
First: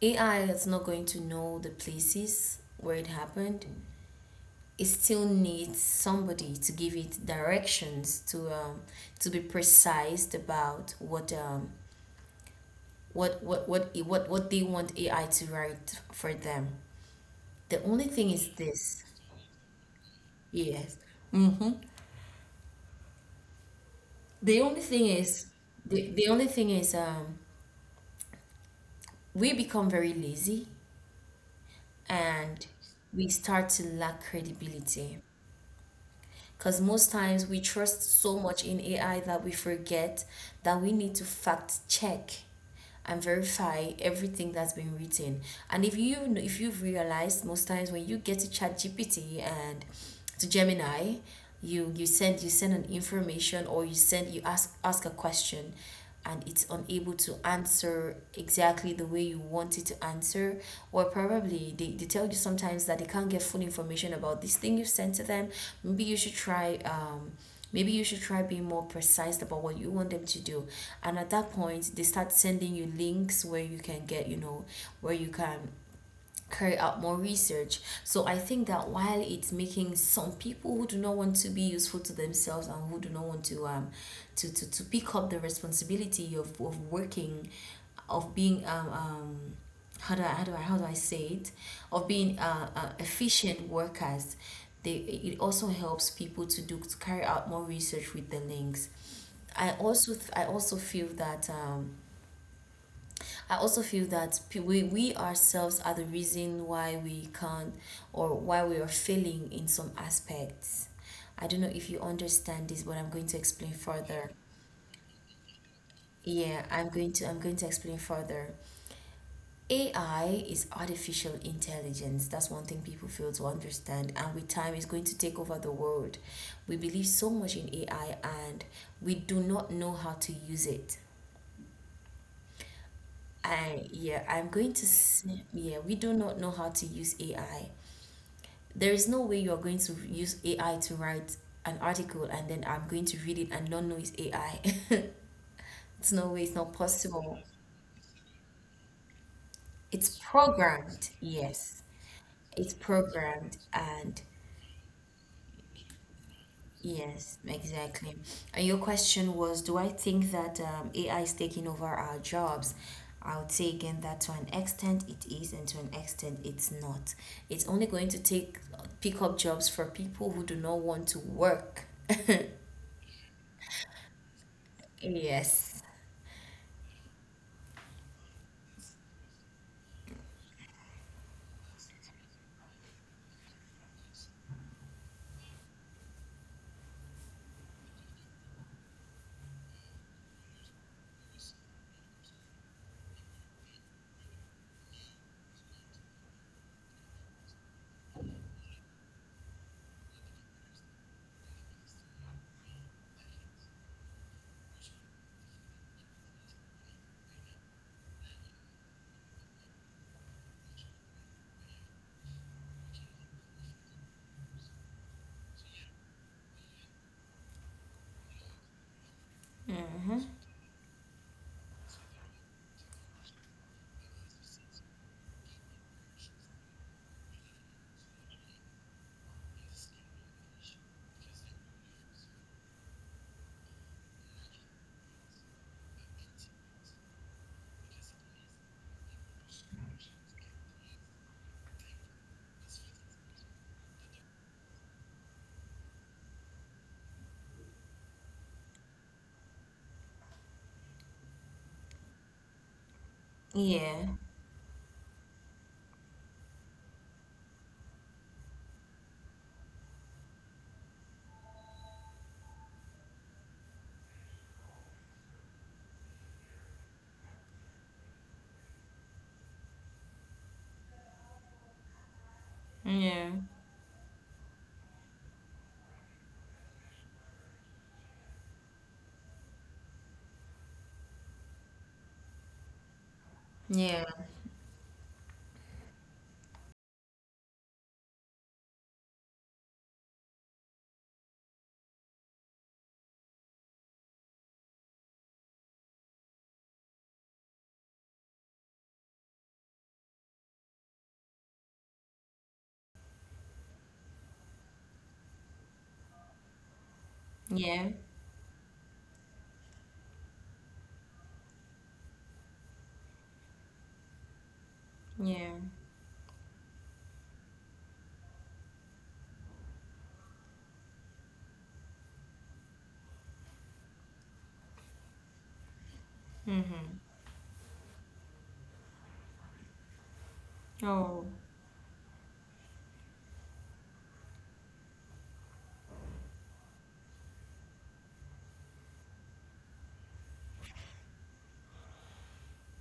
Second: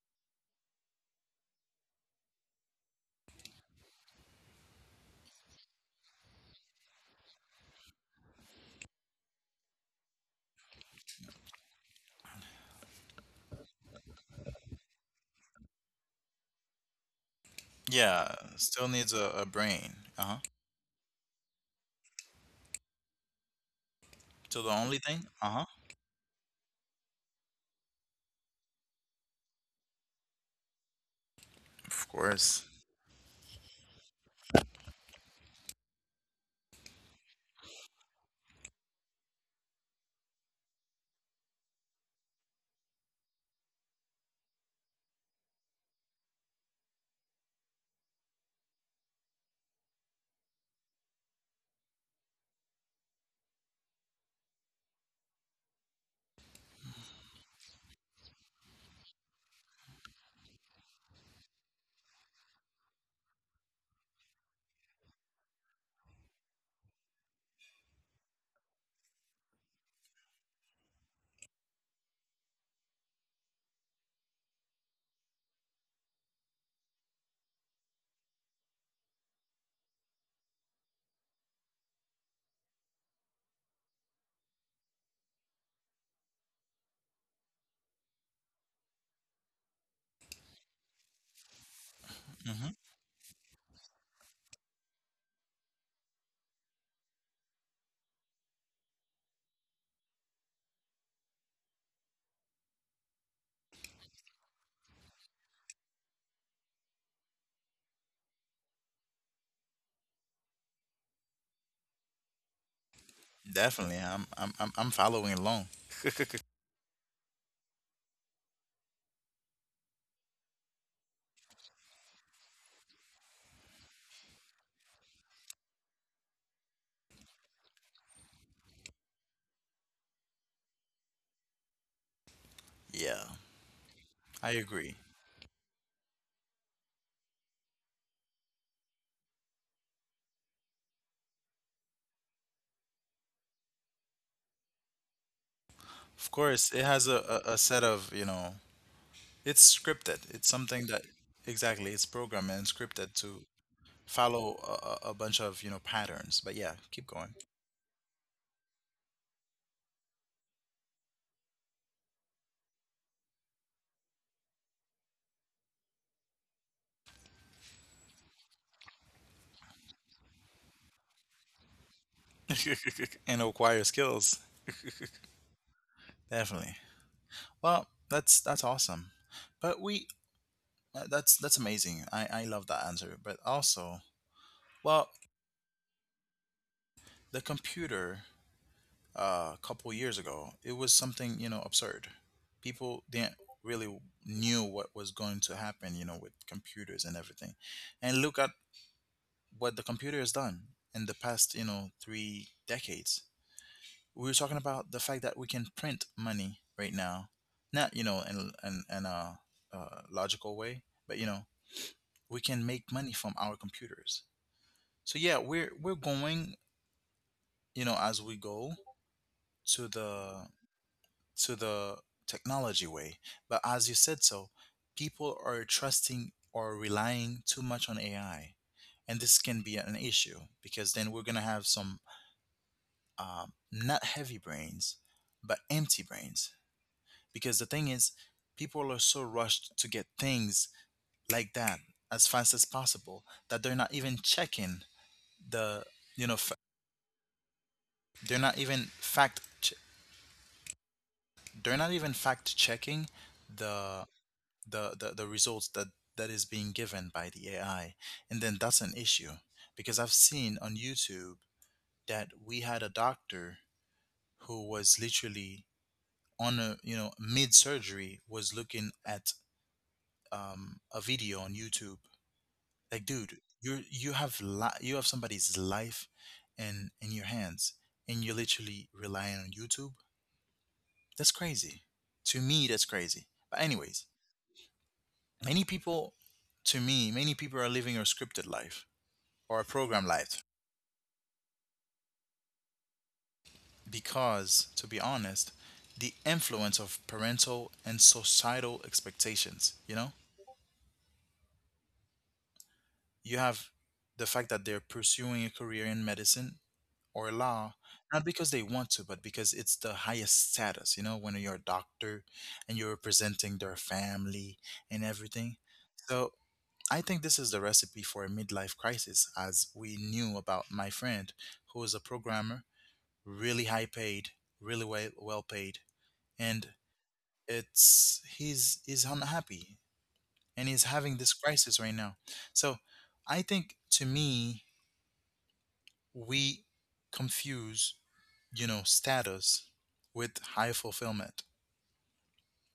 B: AI, that's not going to know the places where it happened. It still needs somebody to give it directions to be precise about what what they want AI to write for them. The only thing
A: Yeah,
B: is
A: still
B: this.
A: needs a brain. Uh huh.
B: Yes. Mm-hmm. The
A: So the
B: only
A: only
B: thing
A: thing.
B: is,
A: Uh huh.
B: the only thing is, we become very lazy,
A: Of course.
B: and we start to lack credibility. Because most times we trust so much in AI that we forget that we need to fact check and verify everything that's been written. And if you if you've realized, most times when you get to Chat GPT and to Gemini, you send an information, or you send, you ask a question, and it's unable to answer exactly the way you want it to answer, or probably they tell you sometimes that they can't get full information about this thing you sent to them. Maybe you should try maybe you should try being more precise about what you want them to do, and at that point they start sending you links where you can get, you know, where you can carry out more research. So I think that while it's making some people who do not want to be useful to themselves and who do not want to to pick up the responsibility of working, of being how do I, how do I say it, of being
A: Hmm.
B: efficient workers, they, it also helps people to do, to carry out more research with the links. I also feel that I also feel that we ourselves are the reason why we can't, or why we are failing in some aspects. I don't know if you understand this, but I'm going to explain
A: Definitely. I'm
B: further.
A: I'm I'm I'm following along.
B: Yeah, I'm going to explain further. AI is artificial intelligence. That's one thing people fail to understand. And with time, it's going to take over the world. We believe so much in AI and we do not know how to use it.
A: Yeah, I
B: I'm going to
A: agree.
B: say, yeah, we do not know how to use AI. There is no way you are going to use AI to write an article and then I'm going to read it and not know it's AI. It's no
A: Of
B: way, it's
A: course,
B: not
A: it has
B: possible.
A: a set of. It's
B: It's
A: scripted. It's something that.
B: programmed, yes.
A: Exactly, it's programmed and
B: It's
A: scripted to
B: programmed and
A: follow a bunch of patterns. But yeah, keep going.
B: yes, exactly. And your question was, do I think that AI is taking over our jobs? I would say again that to an extent it is, and to an extent it's not. It's only going to take pick up jobs for people who do not want to work.
A: And acquire skills.
B: Yes.
A: Definitely. Well, that's awesome. But we That's amazing. I love that answer. But also, well, the computer, a couple years ago, it was something absurd. People didn't really knew what was going to happen with computers and everything, and look at what the computer has done in the past, 3 decades. We were talking about the fact that we can print money right now, not in a, logical way, but we can make money from our computers. So yeah, we're going, as we go to
B: Mm-hmm.
A: the technology way, but as you said so, people are trusting or relying too much on AI, and this can be an issue because then we're going to have some not heavy brains, but empty brains. Because the thing is, people are so rushed to get things like that as fast as possible that they're not even checking the, you know, they're not even fact, ch- they're not even fact checking the,
B: Yeah.
A: the results that is being given by the AI, and then that's an issue because I've seen on YouTube that we had a doctor who was literally on a, mid surgery, was looking at a video on YouTube. Like,
B: Yeah.
A: dude, you have somebody's life in your hands, and you're literally relying on YouTube. That's crazy. To me, that's crazy. But
B: Yeah.
A: anyways, many people, to me, many people are living a scripted life or a program life because, to be honest, the influence of parental and societal expectations. You have the fact that they're pursuing a career in medicine or law
B: Yeah.
A: not because they want to but because it's the highest status, when you're a doctor and you're representing their family and
B: Yeah.
A: everything. So I think this is the recipe for a midlife crisis, as we knew about my friend, who is a programmer, really high paid, really well paid, and
B: Mm-hmm.
A: it's he's unhappy, and he's having
B: Oh,
A: this crisis right now. So I think, to me, we confuse, status with high fulfillment.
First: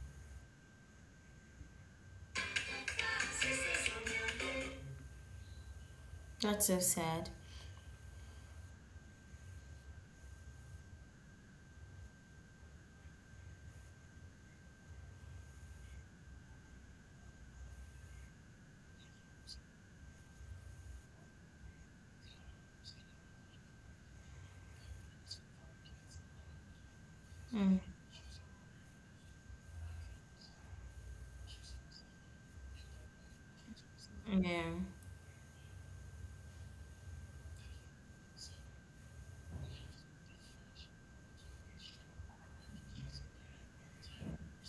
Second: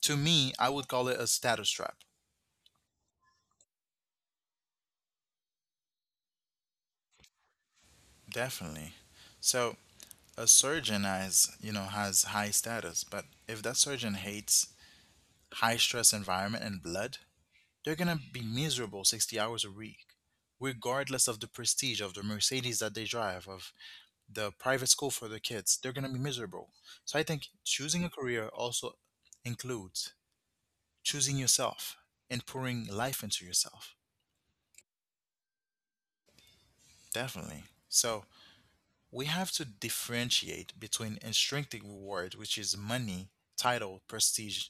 A: To me, I would call it a status trap.
B: that's so sad.
A: Definitely. So a surgeon has high status, but if that surgeon hates high stress environment and blood, they're gonna be miserable 60 hours a week, regardless of the prestige of the Mercedes that they drive, of the private school for their kids. They're gonna be miserable. So I think
B: Mm.
A: choosing a career also includes choosing yourself and pouring life into yourself.
B: Yeah.
A: Definitely. So we have to differentiate between intrinsic reward, which is money, title, prestige,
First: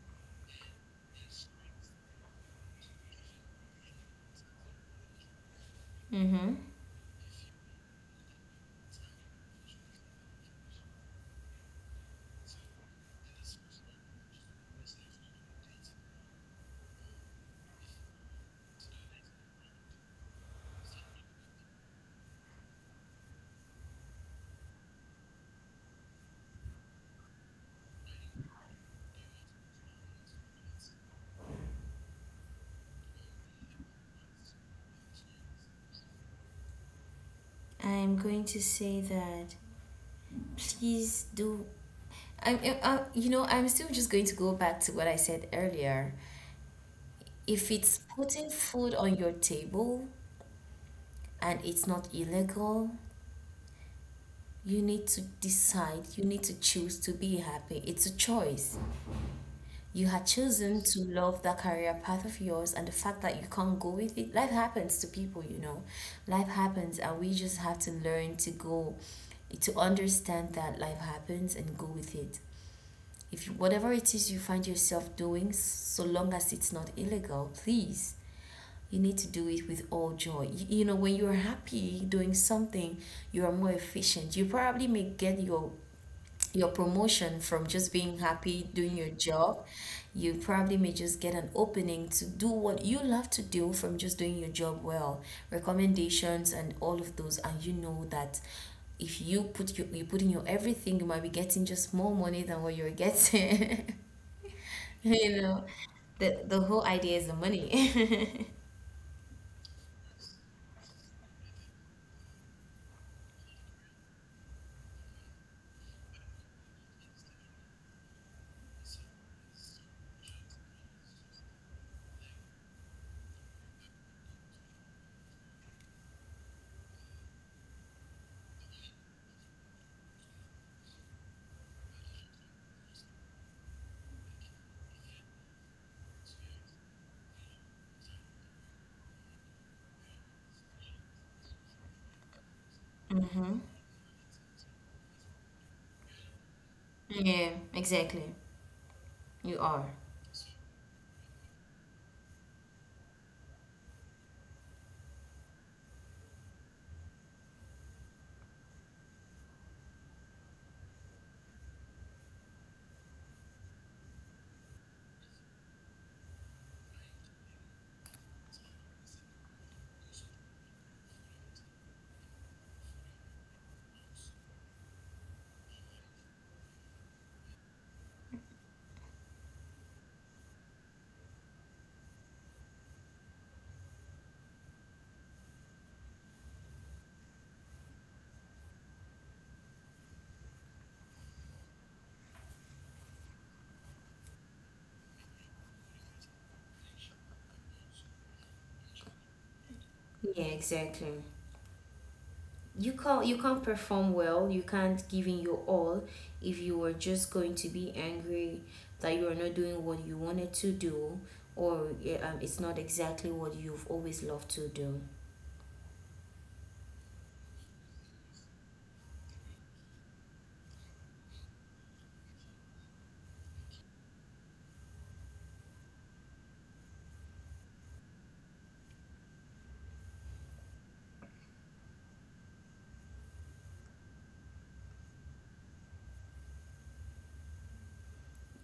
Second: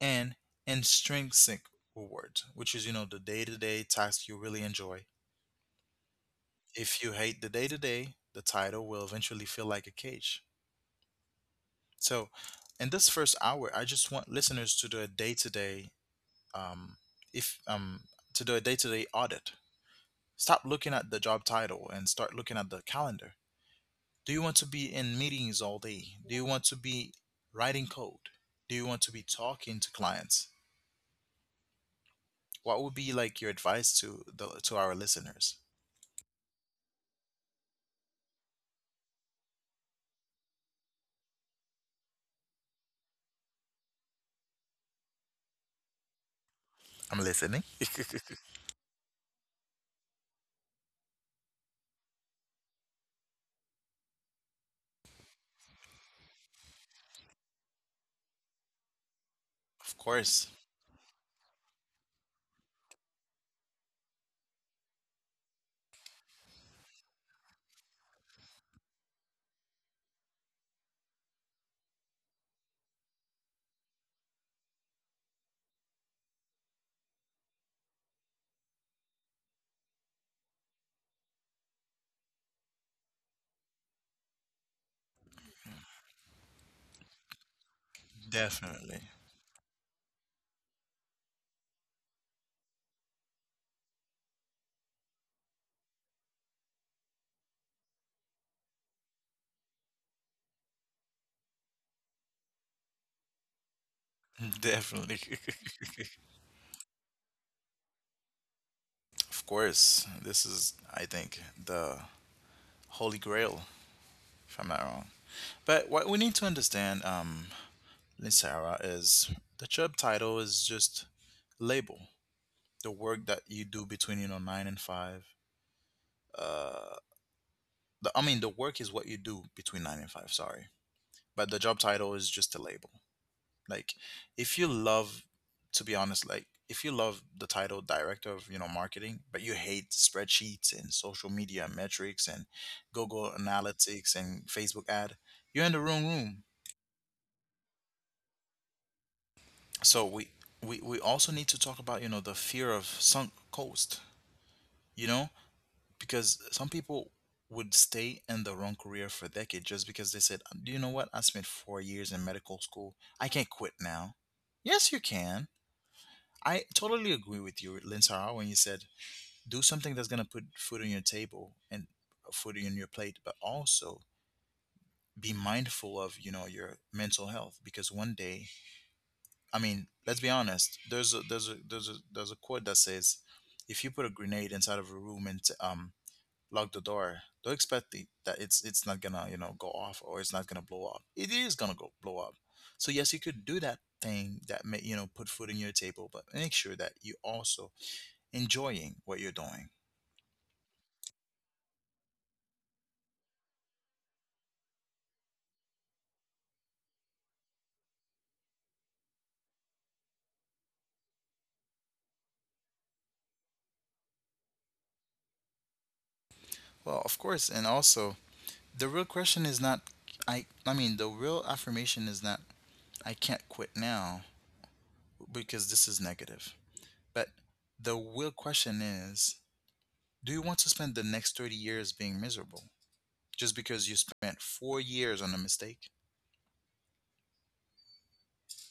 A: and intrinsic reward, which is, the day to day task you really enjoy.
B: Mm-hmm.
A: If you hate the day to day, the title will eventually feel like a cage. So in this first hour, I just want listeners to do a day to day um if to do a day to day audit. Stop looking at the job title and start looking at the calendar. Do you want to be in meetings all day? Do you want to be writing code? Do you want to be talking to clients? What would be like your advice to our listeners?
B: I'm going to say that, please do. I'm, you know, I'm still just going to go back to what I said earlier.
A: I'm listening.
B: If it's putting food on your table and it's not illegal, you need to decide, you need to choose to be happy. It's a choice.
A: Of
B: You had
A: course,
B: chosen to love that career path of yours, and the fact that you can't go with it, life happens to people, you know. Life happens, and we just have to learn to go, to understand that life happens and go with it. If you, whatever it is you find yourself doing, so long as it's not illegal, please, you need to do it with all joy. You know, when you're happy doing something, you are more efficient. You probably may get your promotion from just being happy
A: definitely.
B: doing your job. You probably may just get an opening to do what you love to do from just doing your job well, recommendations and all of those, and you know that if you put you put in your everything, you might be getting just more money than what you're getting.
A: Definitely.
B: You know, the whole idea is the money.
A: Of course, this is, I think, the holy grail, if I'm not wrong. But what we need to understand, Sarah, is the job title is just label. The work that you do between nine and five. Uh, I mean, the work is what you do between nine and five. Sorry, but the job title is just a label. Like, if you love, to be honest, like if you love the title director of marketing, but you hate spreadsheets and social media metrics and Google Analytics and Facebook ad, you're in the wrong room.
B: Yeah, exactly, you are.
A: So we also need to talk about the fear of sunk cost. You know, because some people would stay in the wrong career for a decade just because they said, "Do you know what? I spent 4 years in medical school. I can't quit now." Yes, you can. I totally agree with you, Linsara, when you said do something that's going to put food on your table and food on your plate, but also be mindful of your mental health, because one day, I mean, let's be honest. There's a quote that says, "If you put a grenade inside of a room and lock the door, don't expect it, that it's not gonna go off, or it's not gonna blow up. It is gonna go blow up. So yes, you could do that thing that may put food on your table, but make sure that you also enjoying what you're doing."
B: Yeah, exactly, you can't, you can't perform well, you can't give in your all if you are just going to be angry that you are not doing what you wanted to do, or yeah, it's not exactly what you've always loved to do.
A: Well, of course, and also the real question is not, I mean, the real affirmation is not I can't quit now, because this is negative. But the real question is, do you want to spend the next 30 years being miserable just because you spent 4 years on a mistake?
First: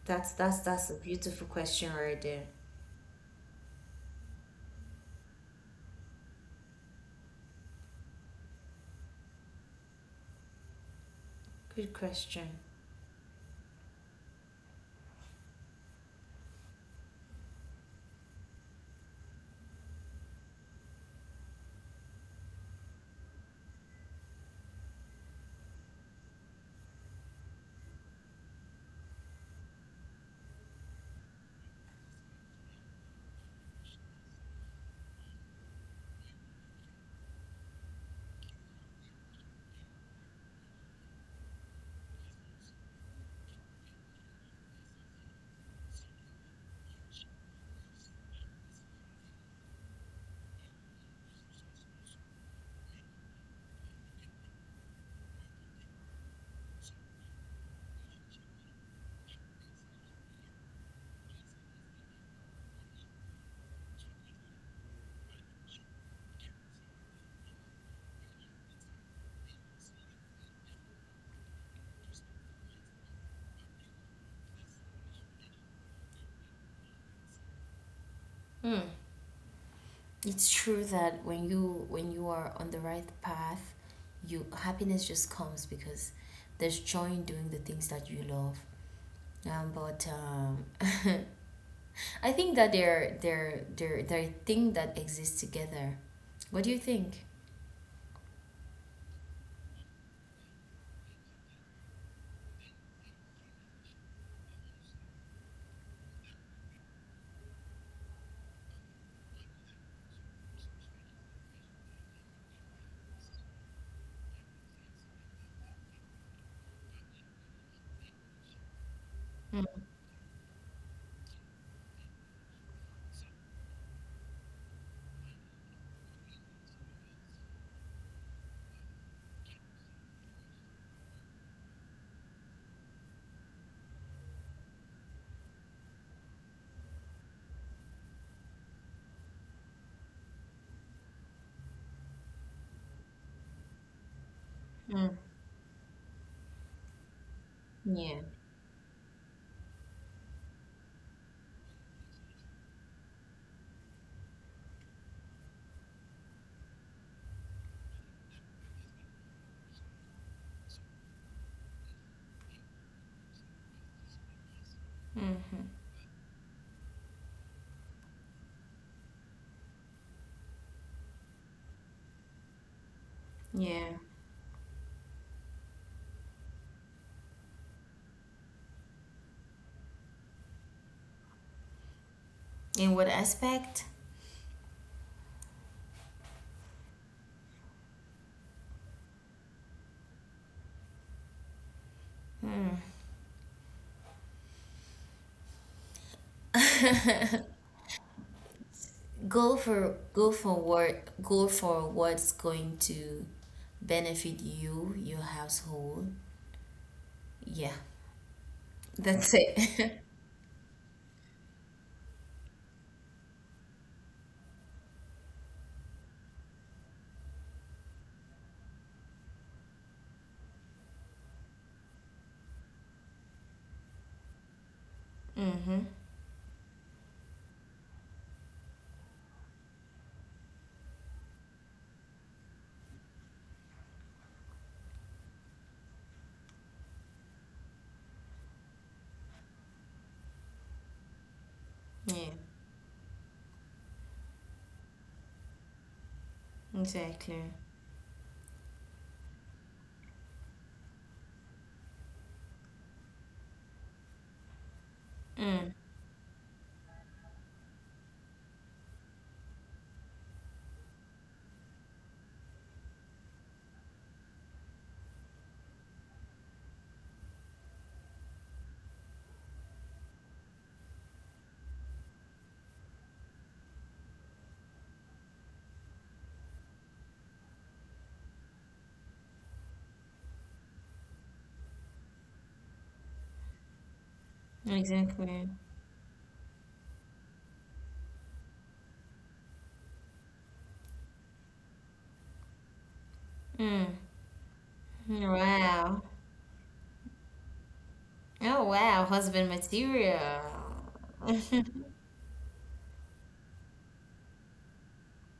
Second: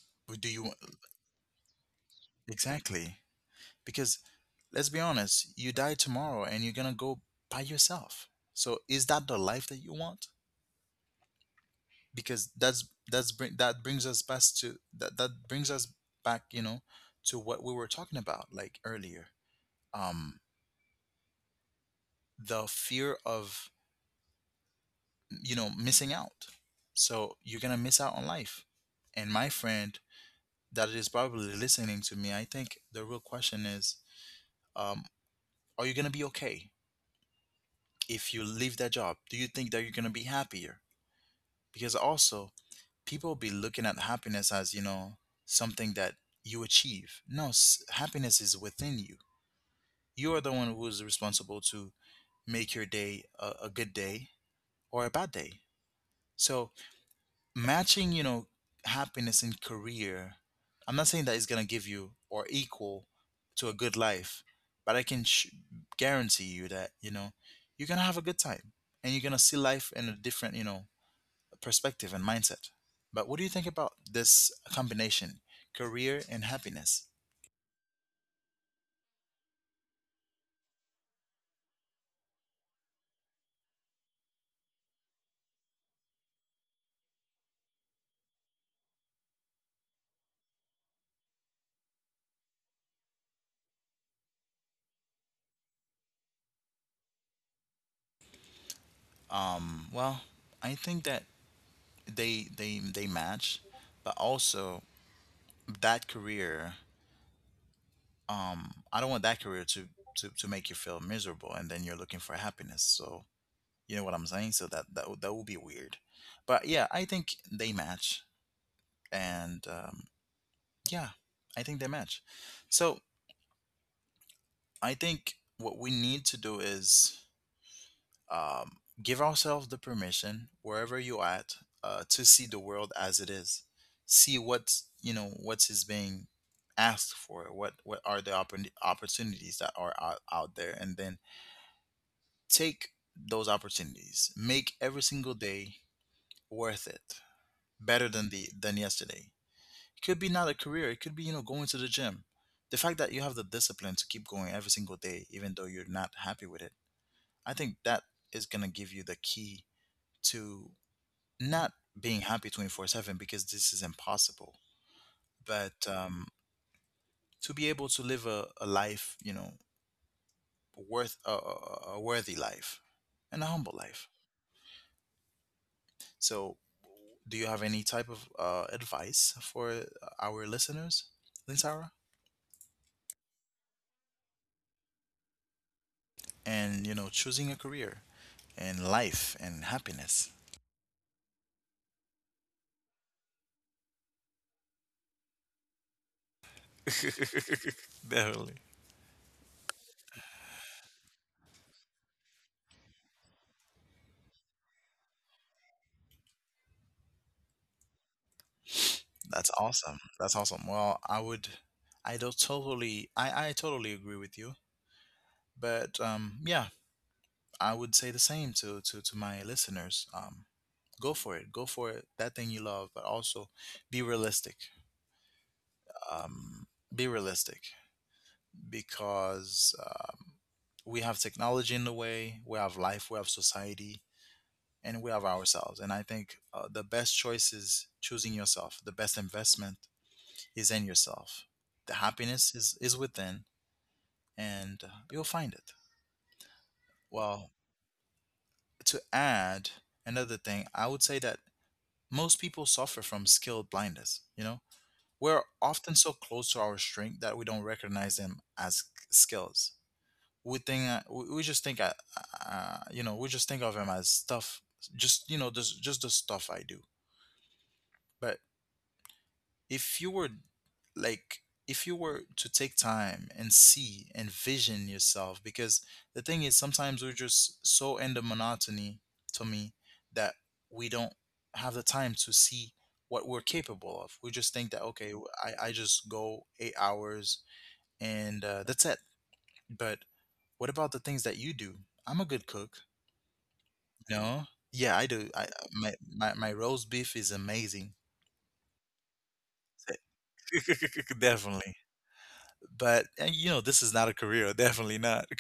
B: That's,
A: But do you,
B: that's a beautiful question right there.
A: exactly? Because let's be honest, you die tomorrow and you're gonna go by yourself. So is that the life that you want?
B: Good question.
A: Because that brings us back to that. That brings us back, you know, to what we were talking about like earlier. Um, the fear of missing out. So you're gonna miss out on life. And my friend that is probably listening to me, I think the real question is, um, are you gonna be okay if you leave that job? Do you think that you're gonna be happier? Because also, people be looking at happiness as something that you achieve. No, happiness is within you. You are the one who is responsible to make your day a good day or a bad day. So matching happiness in career, I'm not saying that it's going to give you or equal to a good life, but I can guarantee you that you're going to have a good time and you're going to see life in a different, perspective and mindset. But what do you think about this combination, career and happiness?
B: Hmm. It's true that when you, when you are on the right path, you, happiness just comes, because there's joy in doing the things that you love. But I think that they're a thing that exists together. What do you think?
A: Well, I think that they match. But also that career, I don't want that career to make you feel miserable and then you're looking for happiness. So, you know what I'm saying. So that would be weird. But yeah, I think they match.
B: Mm.
A: And yeah, I think they match. So I think what we need to do is um give ourselves the permission wherever you at, to see the world as it is, see what's you know what's is being asked for, what are the opportunities that are out there, and then take those opportunities. Make every single day worth it. Better
B: Yeah.
A: than the than yesterday. It could be not a career. It could be, going to the gym. The fact that you have the discipline to keep going every single day, even though you're not happy with it, I think that is gonna give you the key to not being happy 24/7, because this is impossible.
B: Mm-hmm.
A: But to be able to live a life, worth worthy life and a humble
B: Yeah.
A: life. So, do you have any type of advice for our listeners, Linsara?
B: In what aspect?
A: And, choosing a career and life and happiness. Definitely.
B: Go for go for what go for what's going to benefit you, your household. Yeah, that's
A: That's awesome.
B: it.
A: That's awesome. Well, I would, I don't totally, I totally agree with you. But yeah, I would say the same to my listeners. Go for it. Go for it. That thing you love, but also be realistic.
B: Mm-hmm.
A: Um, be realistic, because we have technology in the way, we have life, we have society, and we have ourselves. And I think, the best choice is choosing yourself. The best investment is in yourself. The
B: Yeah.
A: happiness is within, and you'll find it.
B: Exactly.
A: Well, to add another thing, I would say that most people suffer from skill blindness. You know, we're
B: Mm.
A: often so close to our strength that we don't recognize them as skills. We think, we just think, we just think of him as stuff, just you know just the stuff I do. But if you were, like, if you were to take time and see, envision yourself, because the thing is sometimes we're just so in the monotony, to me, that we don't have the time to see what we're capable of. We just think that, okay,
B: Exactly.
A: I just go 8 hours and, that's it. But what about the things that you do? I'm a good cook.
B: Mm.
A: No? Yeah, I do. I my
B: Wow.
A: my, my roast beef is amazing.
B: Oh wow, husband material.
A: Definitely. But this is not a career, definitely not.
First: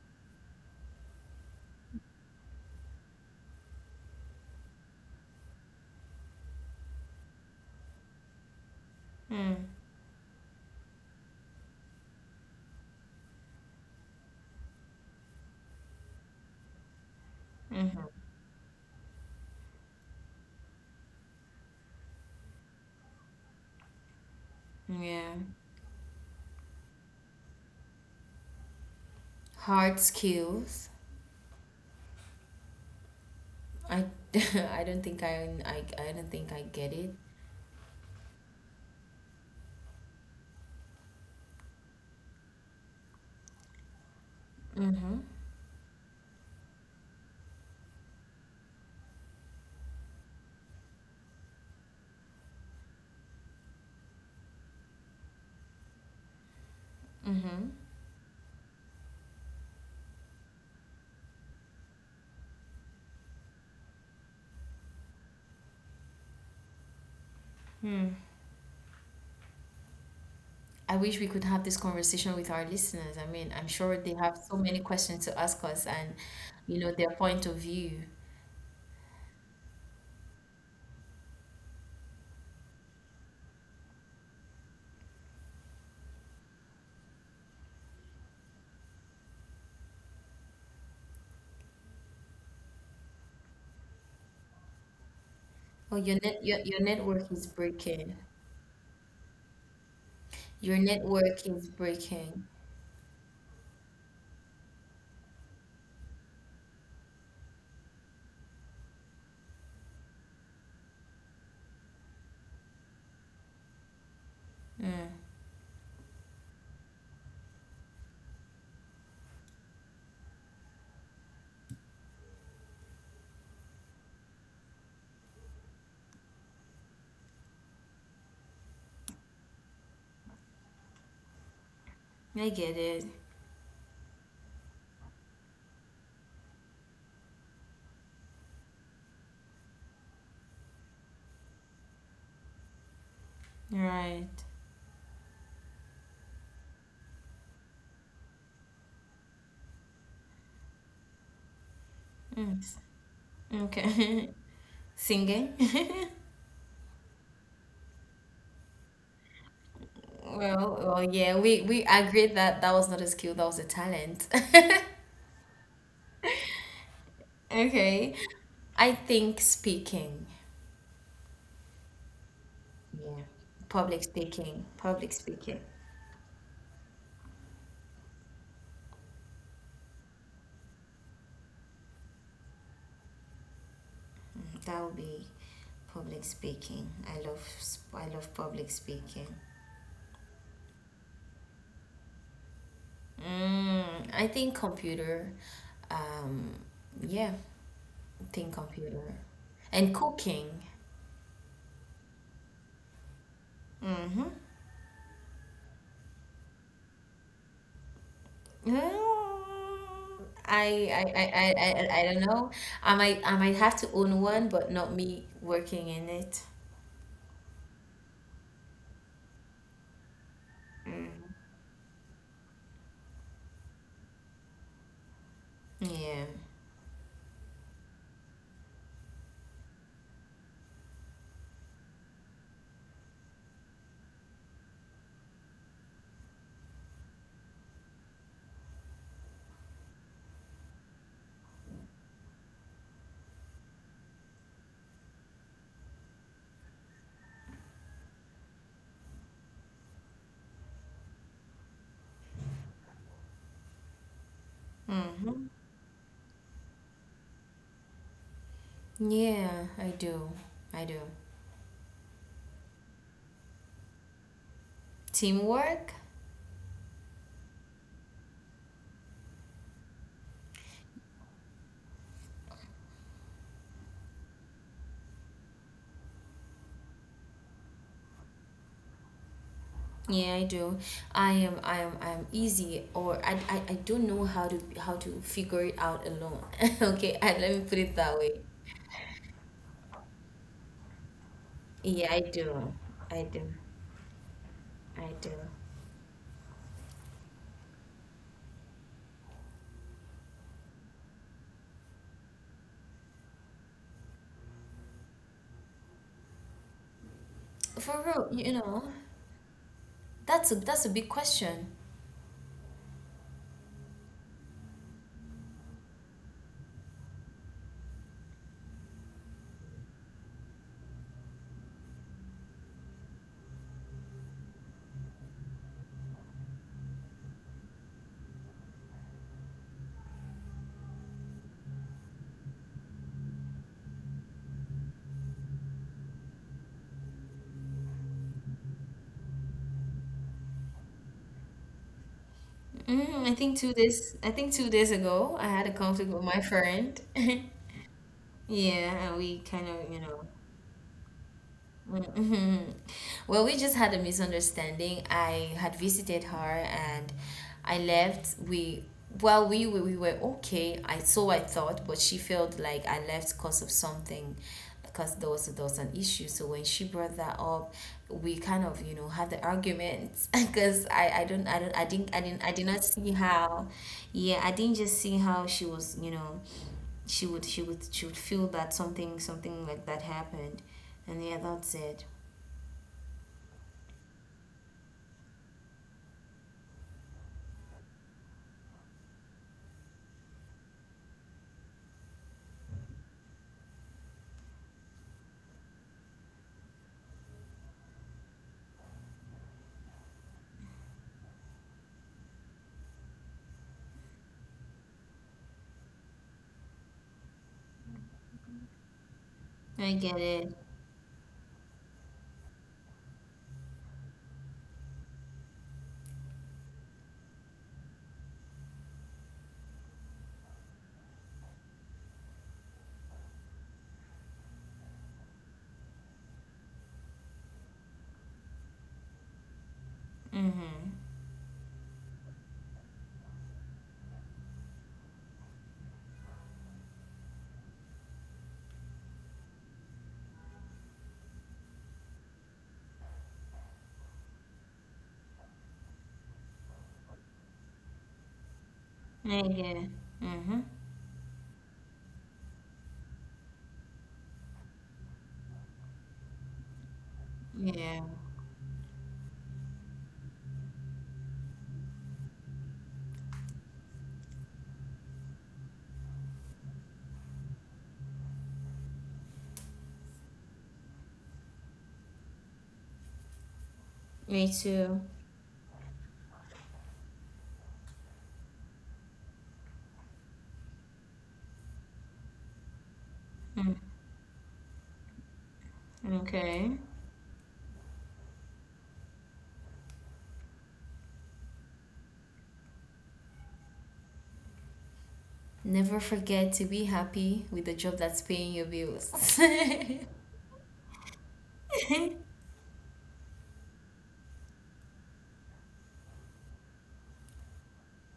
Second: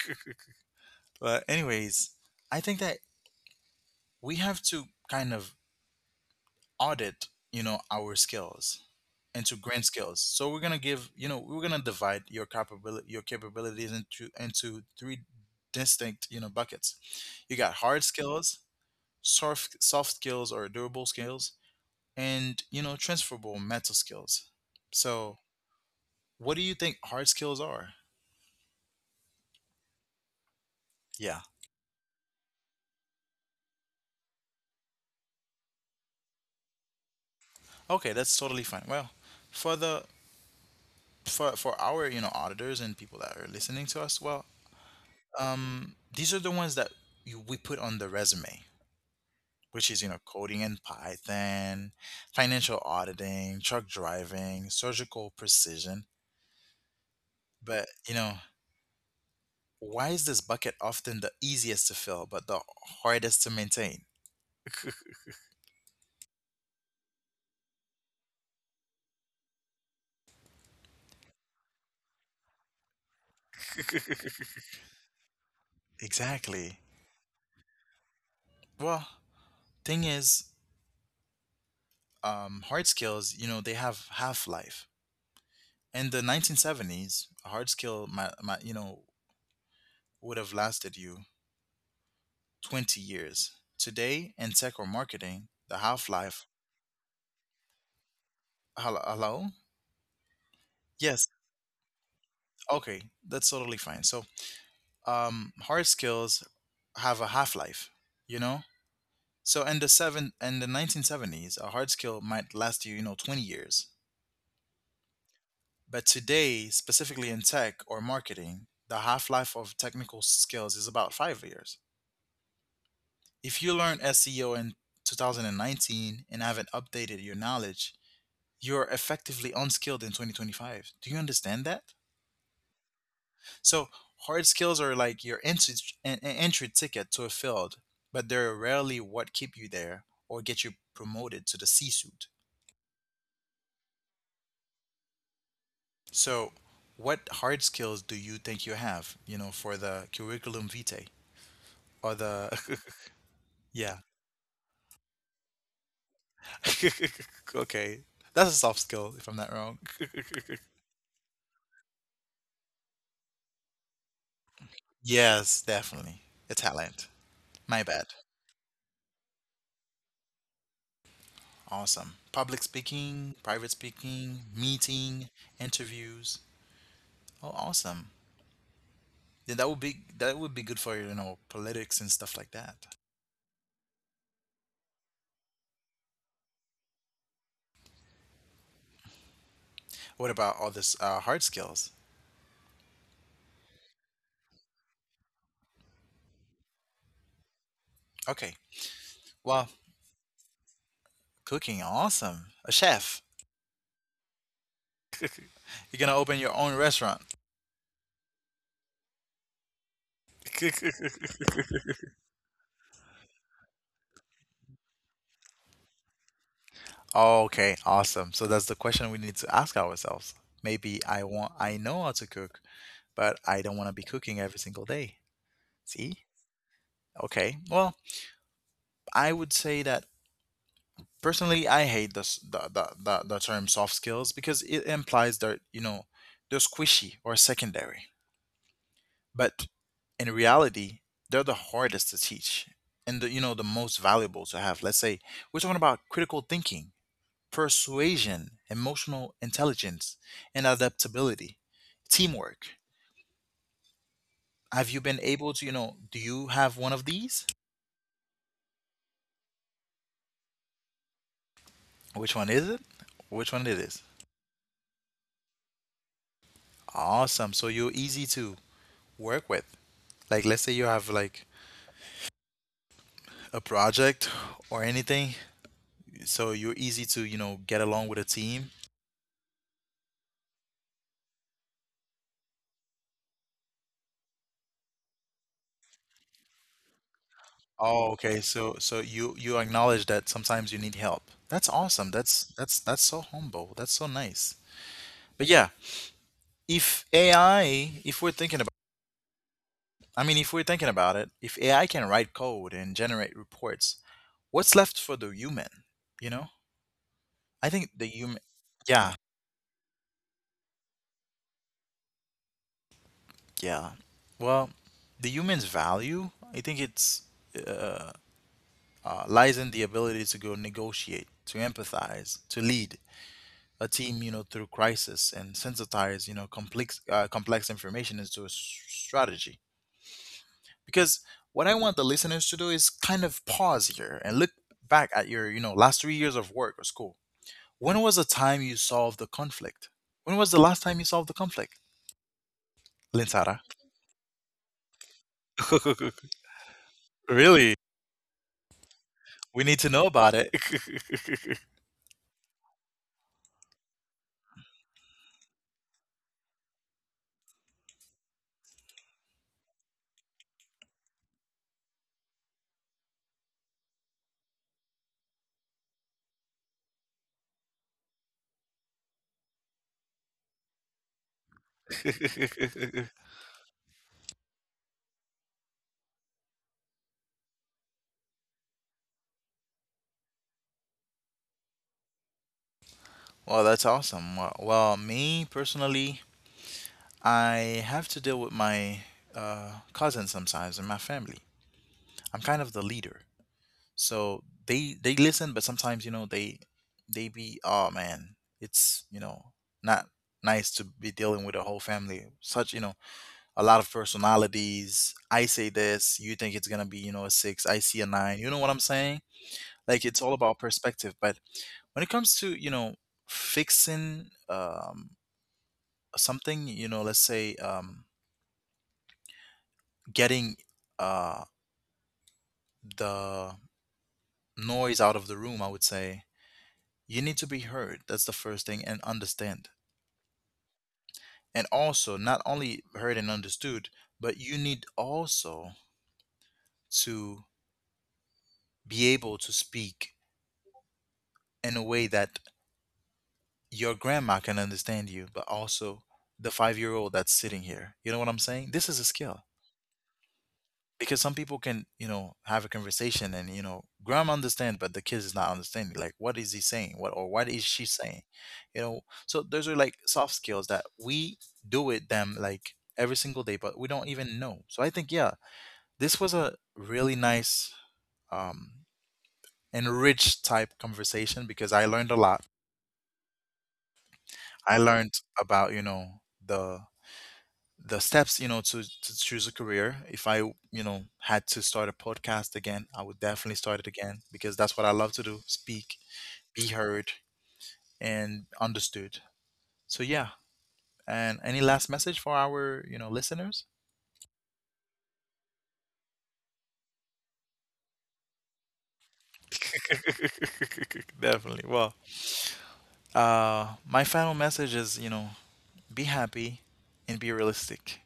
A: But anyways, I think that we have to kind of audit, our skills into
B: Mm.
A: grand skills. So we're gonna we're gonna divide your your capabilities into three distinct, buckets. You got
B: Mm-hmm.
A: hard skills, soft skills or durable skills, and transferable mental skills.
B: Yeah.
A: So what do you think hard skills are?
B: Hard skills.
A: Yeah.
B: I I don't think I get it.
A: Okay, that's totally fine. Well, for the for our auditors and people that are listening to us. Well,
B: Mm-hmm.
A: these are the ones that we put on the resume, which is coding in Python, financial auditing, truck driving, surgical precision.
B: Mm-hmm.
A: But you know, why is this bucket often the easiest to fill but the hardest to maintain?
B: Hmm. I wish we could have this conversation with our listeners. I mean, I'm sure they have so many questions to ask us, and you
A: Exactly.
B: know, their point of view.
A: Well, thing is, hard skills, they have half life. In the 1970s, a hard skill, would have lasted you 20 years. Today, in tech or marketing, the
B: Oh, your
A: half life.
B: your network is breaking.
A: Hello, hello.
B: Your
A: Yes.
B: network is breaking.
A: Okay, that's totally fine. So, hard skills have a half life. You know. So in the 1970s, a hard skill might last you, 20 years.
B: Mm.
A: But today, specifically in tech or marketing, the half life of technical skills is about 5 years. If you learn SEO in 2019 and haven't updated your knowledge, you're effectively unskilled in 2025. Do you understand that?
B: I get it.
A: So, hard skills are like your entry ticket to a field, but they're rarely what keep you there or get you promoted to the C suite.
B: Right.
A: So, what hard skills do you think you have, for the curriculum vitae or
B: Mm.
A: the Yeah.
B: Okay. Singing?
A: Okay. That's a soft skill, if I'm not wrong.
B: Well, well, yeah, we agreed that that was not a skill, that was a talent.
A: Yes, definitely. A talent. My bad.
B: Okay. I think speaking.
A: Awesome. Public
B: Yeah.
A: speaking, private
B: Public
A: speaking,
B: speaking. Public
A: meeting,
B: speaking.
A: interviews. Oh, awesome. Then that would be good for, politics and stuff like that.
B: Mm, that would be public speaking. I love public speaking.
A: What about all this hard skills?
B: Mm, I think computer. Um, yeah, I think
A: Okay.
B: computer.
A: Well,
B: And cooking.
A: cooking, awesome. A chef.
B: Mm-hmm.
A: You're gonna open your own restaurant.
B: Mm, I don't know. I might have to own one, but not me working in it.
A: Oh, okay, awesome. So that's the question we need to ask ourselves. Maybe
B: Mm.
A: I know how to cook, but I don't want to be cooking every single day.
B: Yeah.
A: See? Okay. Well, I would say that personally I hate this the term soft skills, because it implies that, they're squishy or secondary. But in reality, they're the hardest to teach and the, you know the most valuable to have. Let's say we're talking about critical thinking, persuasion, emotional intelligence, and adaptability, teamwork. Have you been
B: Mm-hmm.
A: able to, do you have one of these?
B: Yeah, I do. I do.
A: Which one is it? Which one it is?
B: Teamwork?
A: Awesome. So you're easy to work with. Like, let's say you have like a project or anything, so you're easy to, get along with a team.
B: Yeah, I do. I am easy, or I don't know how to figure it out alone. Okay, I, let me put it
A: Oh,
B: that way.
A: okay. So you acknowledge that sometimes you need help. That's
B: Yeah,
A: awesome.
B: I do.
A: That's so
B: I do.
A: humble. That's so nice.
B: I do.
A: But yeah, if AI, if we're thinking about, I mean, if we're thinking about it, if AI can write code and generate reports, what's left for the human? You know, I think
B: For
A: the
B: real,
A: human,
B: you know,
A: yeah,
B: that's a big question.
A: yeah. Well, the human's value, I think, it's uh, lies in the ability to go negotiate, to empathize, to lead a team, through crisis, and sensitize, complex information into a strategy. Because what I want the listeners to do is kind of pause here and look back at your, last 3 years of work or school. When was the time you solved the conflict? When was the last time you solved the conflict,
B: Mm, I think
A: Lintara?
B: 2 days. I think 2 days ago, I had a conflict with my friend.
A: Really?
B: Yeah, and we kind
A: We need
B: of,
A: to
B: you
A: know
B: know,
A: about it.
B: mhm. Well, we just had a misunderstanding. I had visited her and I left. Well, we were okay. I so I thought, but she felt like I left because of something, because there was an issue. So when she brought that up, we kind of, you know, had the argument. Because I didn't, I did not see how, yeah, I didn't just see how she was, you know, she would she would feel that something, something like that happened, and yeah, that's it.
A: Well, that's awesome. Well, me personally, I have to deal with my, cousins sometimes in my family. I'm kind of the leader, so they listen, but sometimes you know they be, oh man, it's not nice to be dealing with a whole family, such a lot of personalities. I say this, you think it's gonna be, a six, I see a nine. You know what I'm saying?
B: I
A: Like,
B: get
A: it's all
B: it.
A: about perspective. But when it comes to, fixing something, let's say getting uh the noise out of the room, I would say, you need to be heard. That's the first thing, and understand.
B: Mm-hmm.
A: And also not only heard and understood, but you need also to be able to speak in a way that your grandma can understand you, but also the 5-year old that's sitting here. You know what I'm saying? This is a
B: I
A: skill,
B: get it. Mm-hmm.
A: because some people can, have a conversation and, grandma understand, but the kid is not understanding. Like, what is he saying? What, or what is she
B: Yeah.
A: saying? You know, so those are like soft skills that we do with them like every single day, but we don't even know. So I think, yeah, this was a really nice, um, enriched type conversation, because I learned a lot.
B: Me
A: I
B: too.
A: learned about, the the steps, to choose a career. If I, had to start a podcast again, I would definitely
B: Mm.
A: start it again, because that's what I love to do: speak,
B: Okay.
A: be heard and understood. So yeah, and any last message for our, listeners?
B: Never forget to be happy with the job that's paying your bills.
A: Definitely. Well, my final message is, be happy and be realistic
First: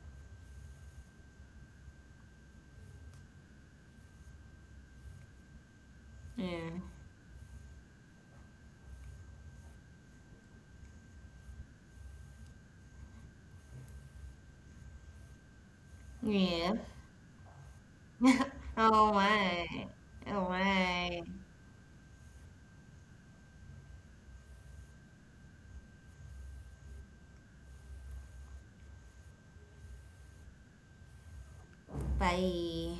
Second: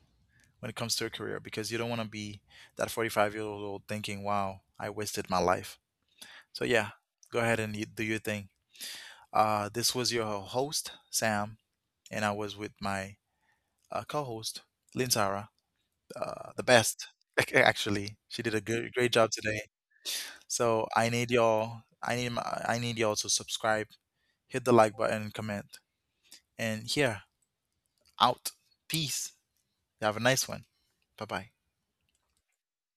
A: when it comes to a career, because you don't want to be that 45-year-old thinking, wow, I wasted my life. So
B: Yeah.
A: yeah, go ahead and you, do your thing. This was your host, Sam, and I was with my, co host, Lintara, the
B: Yeah.
A: best. Actually, she did a good,
B: Oh
A: great job today.
B: my. Oh
A: So
B: my.
A: I need y'all to subscribe, hit the like button, comment, and here, out. Peace. Have a nice one. Bye bye.
B: Bye.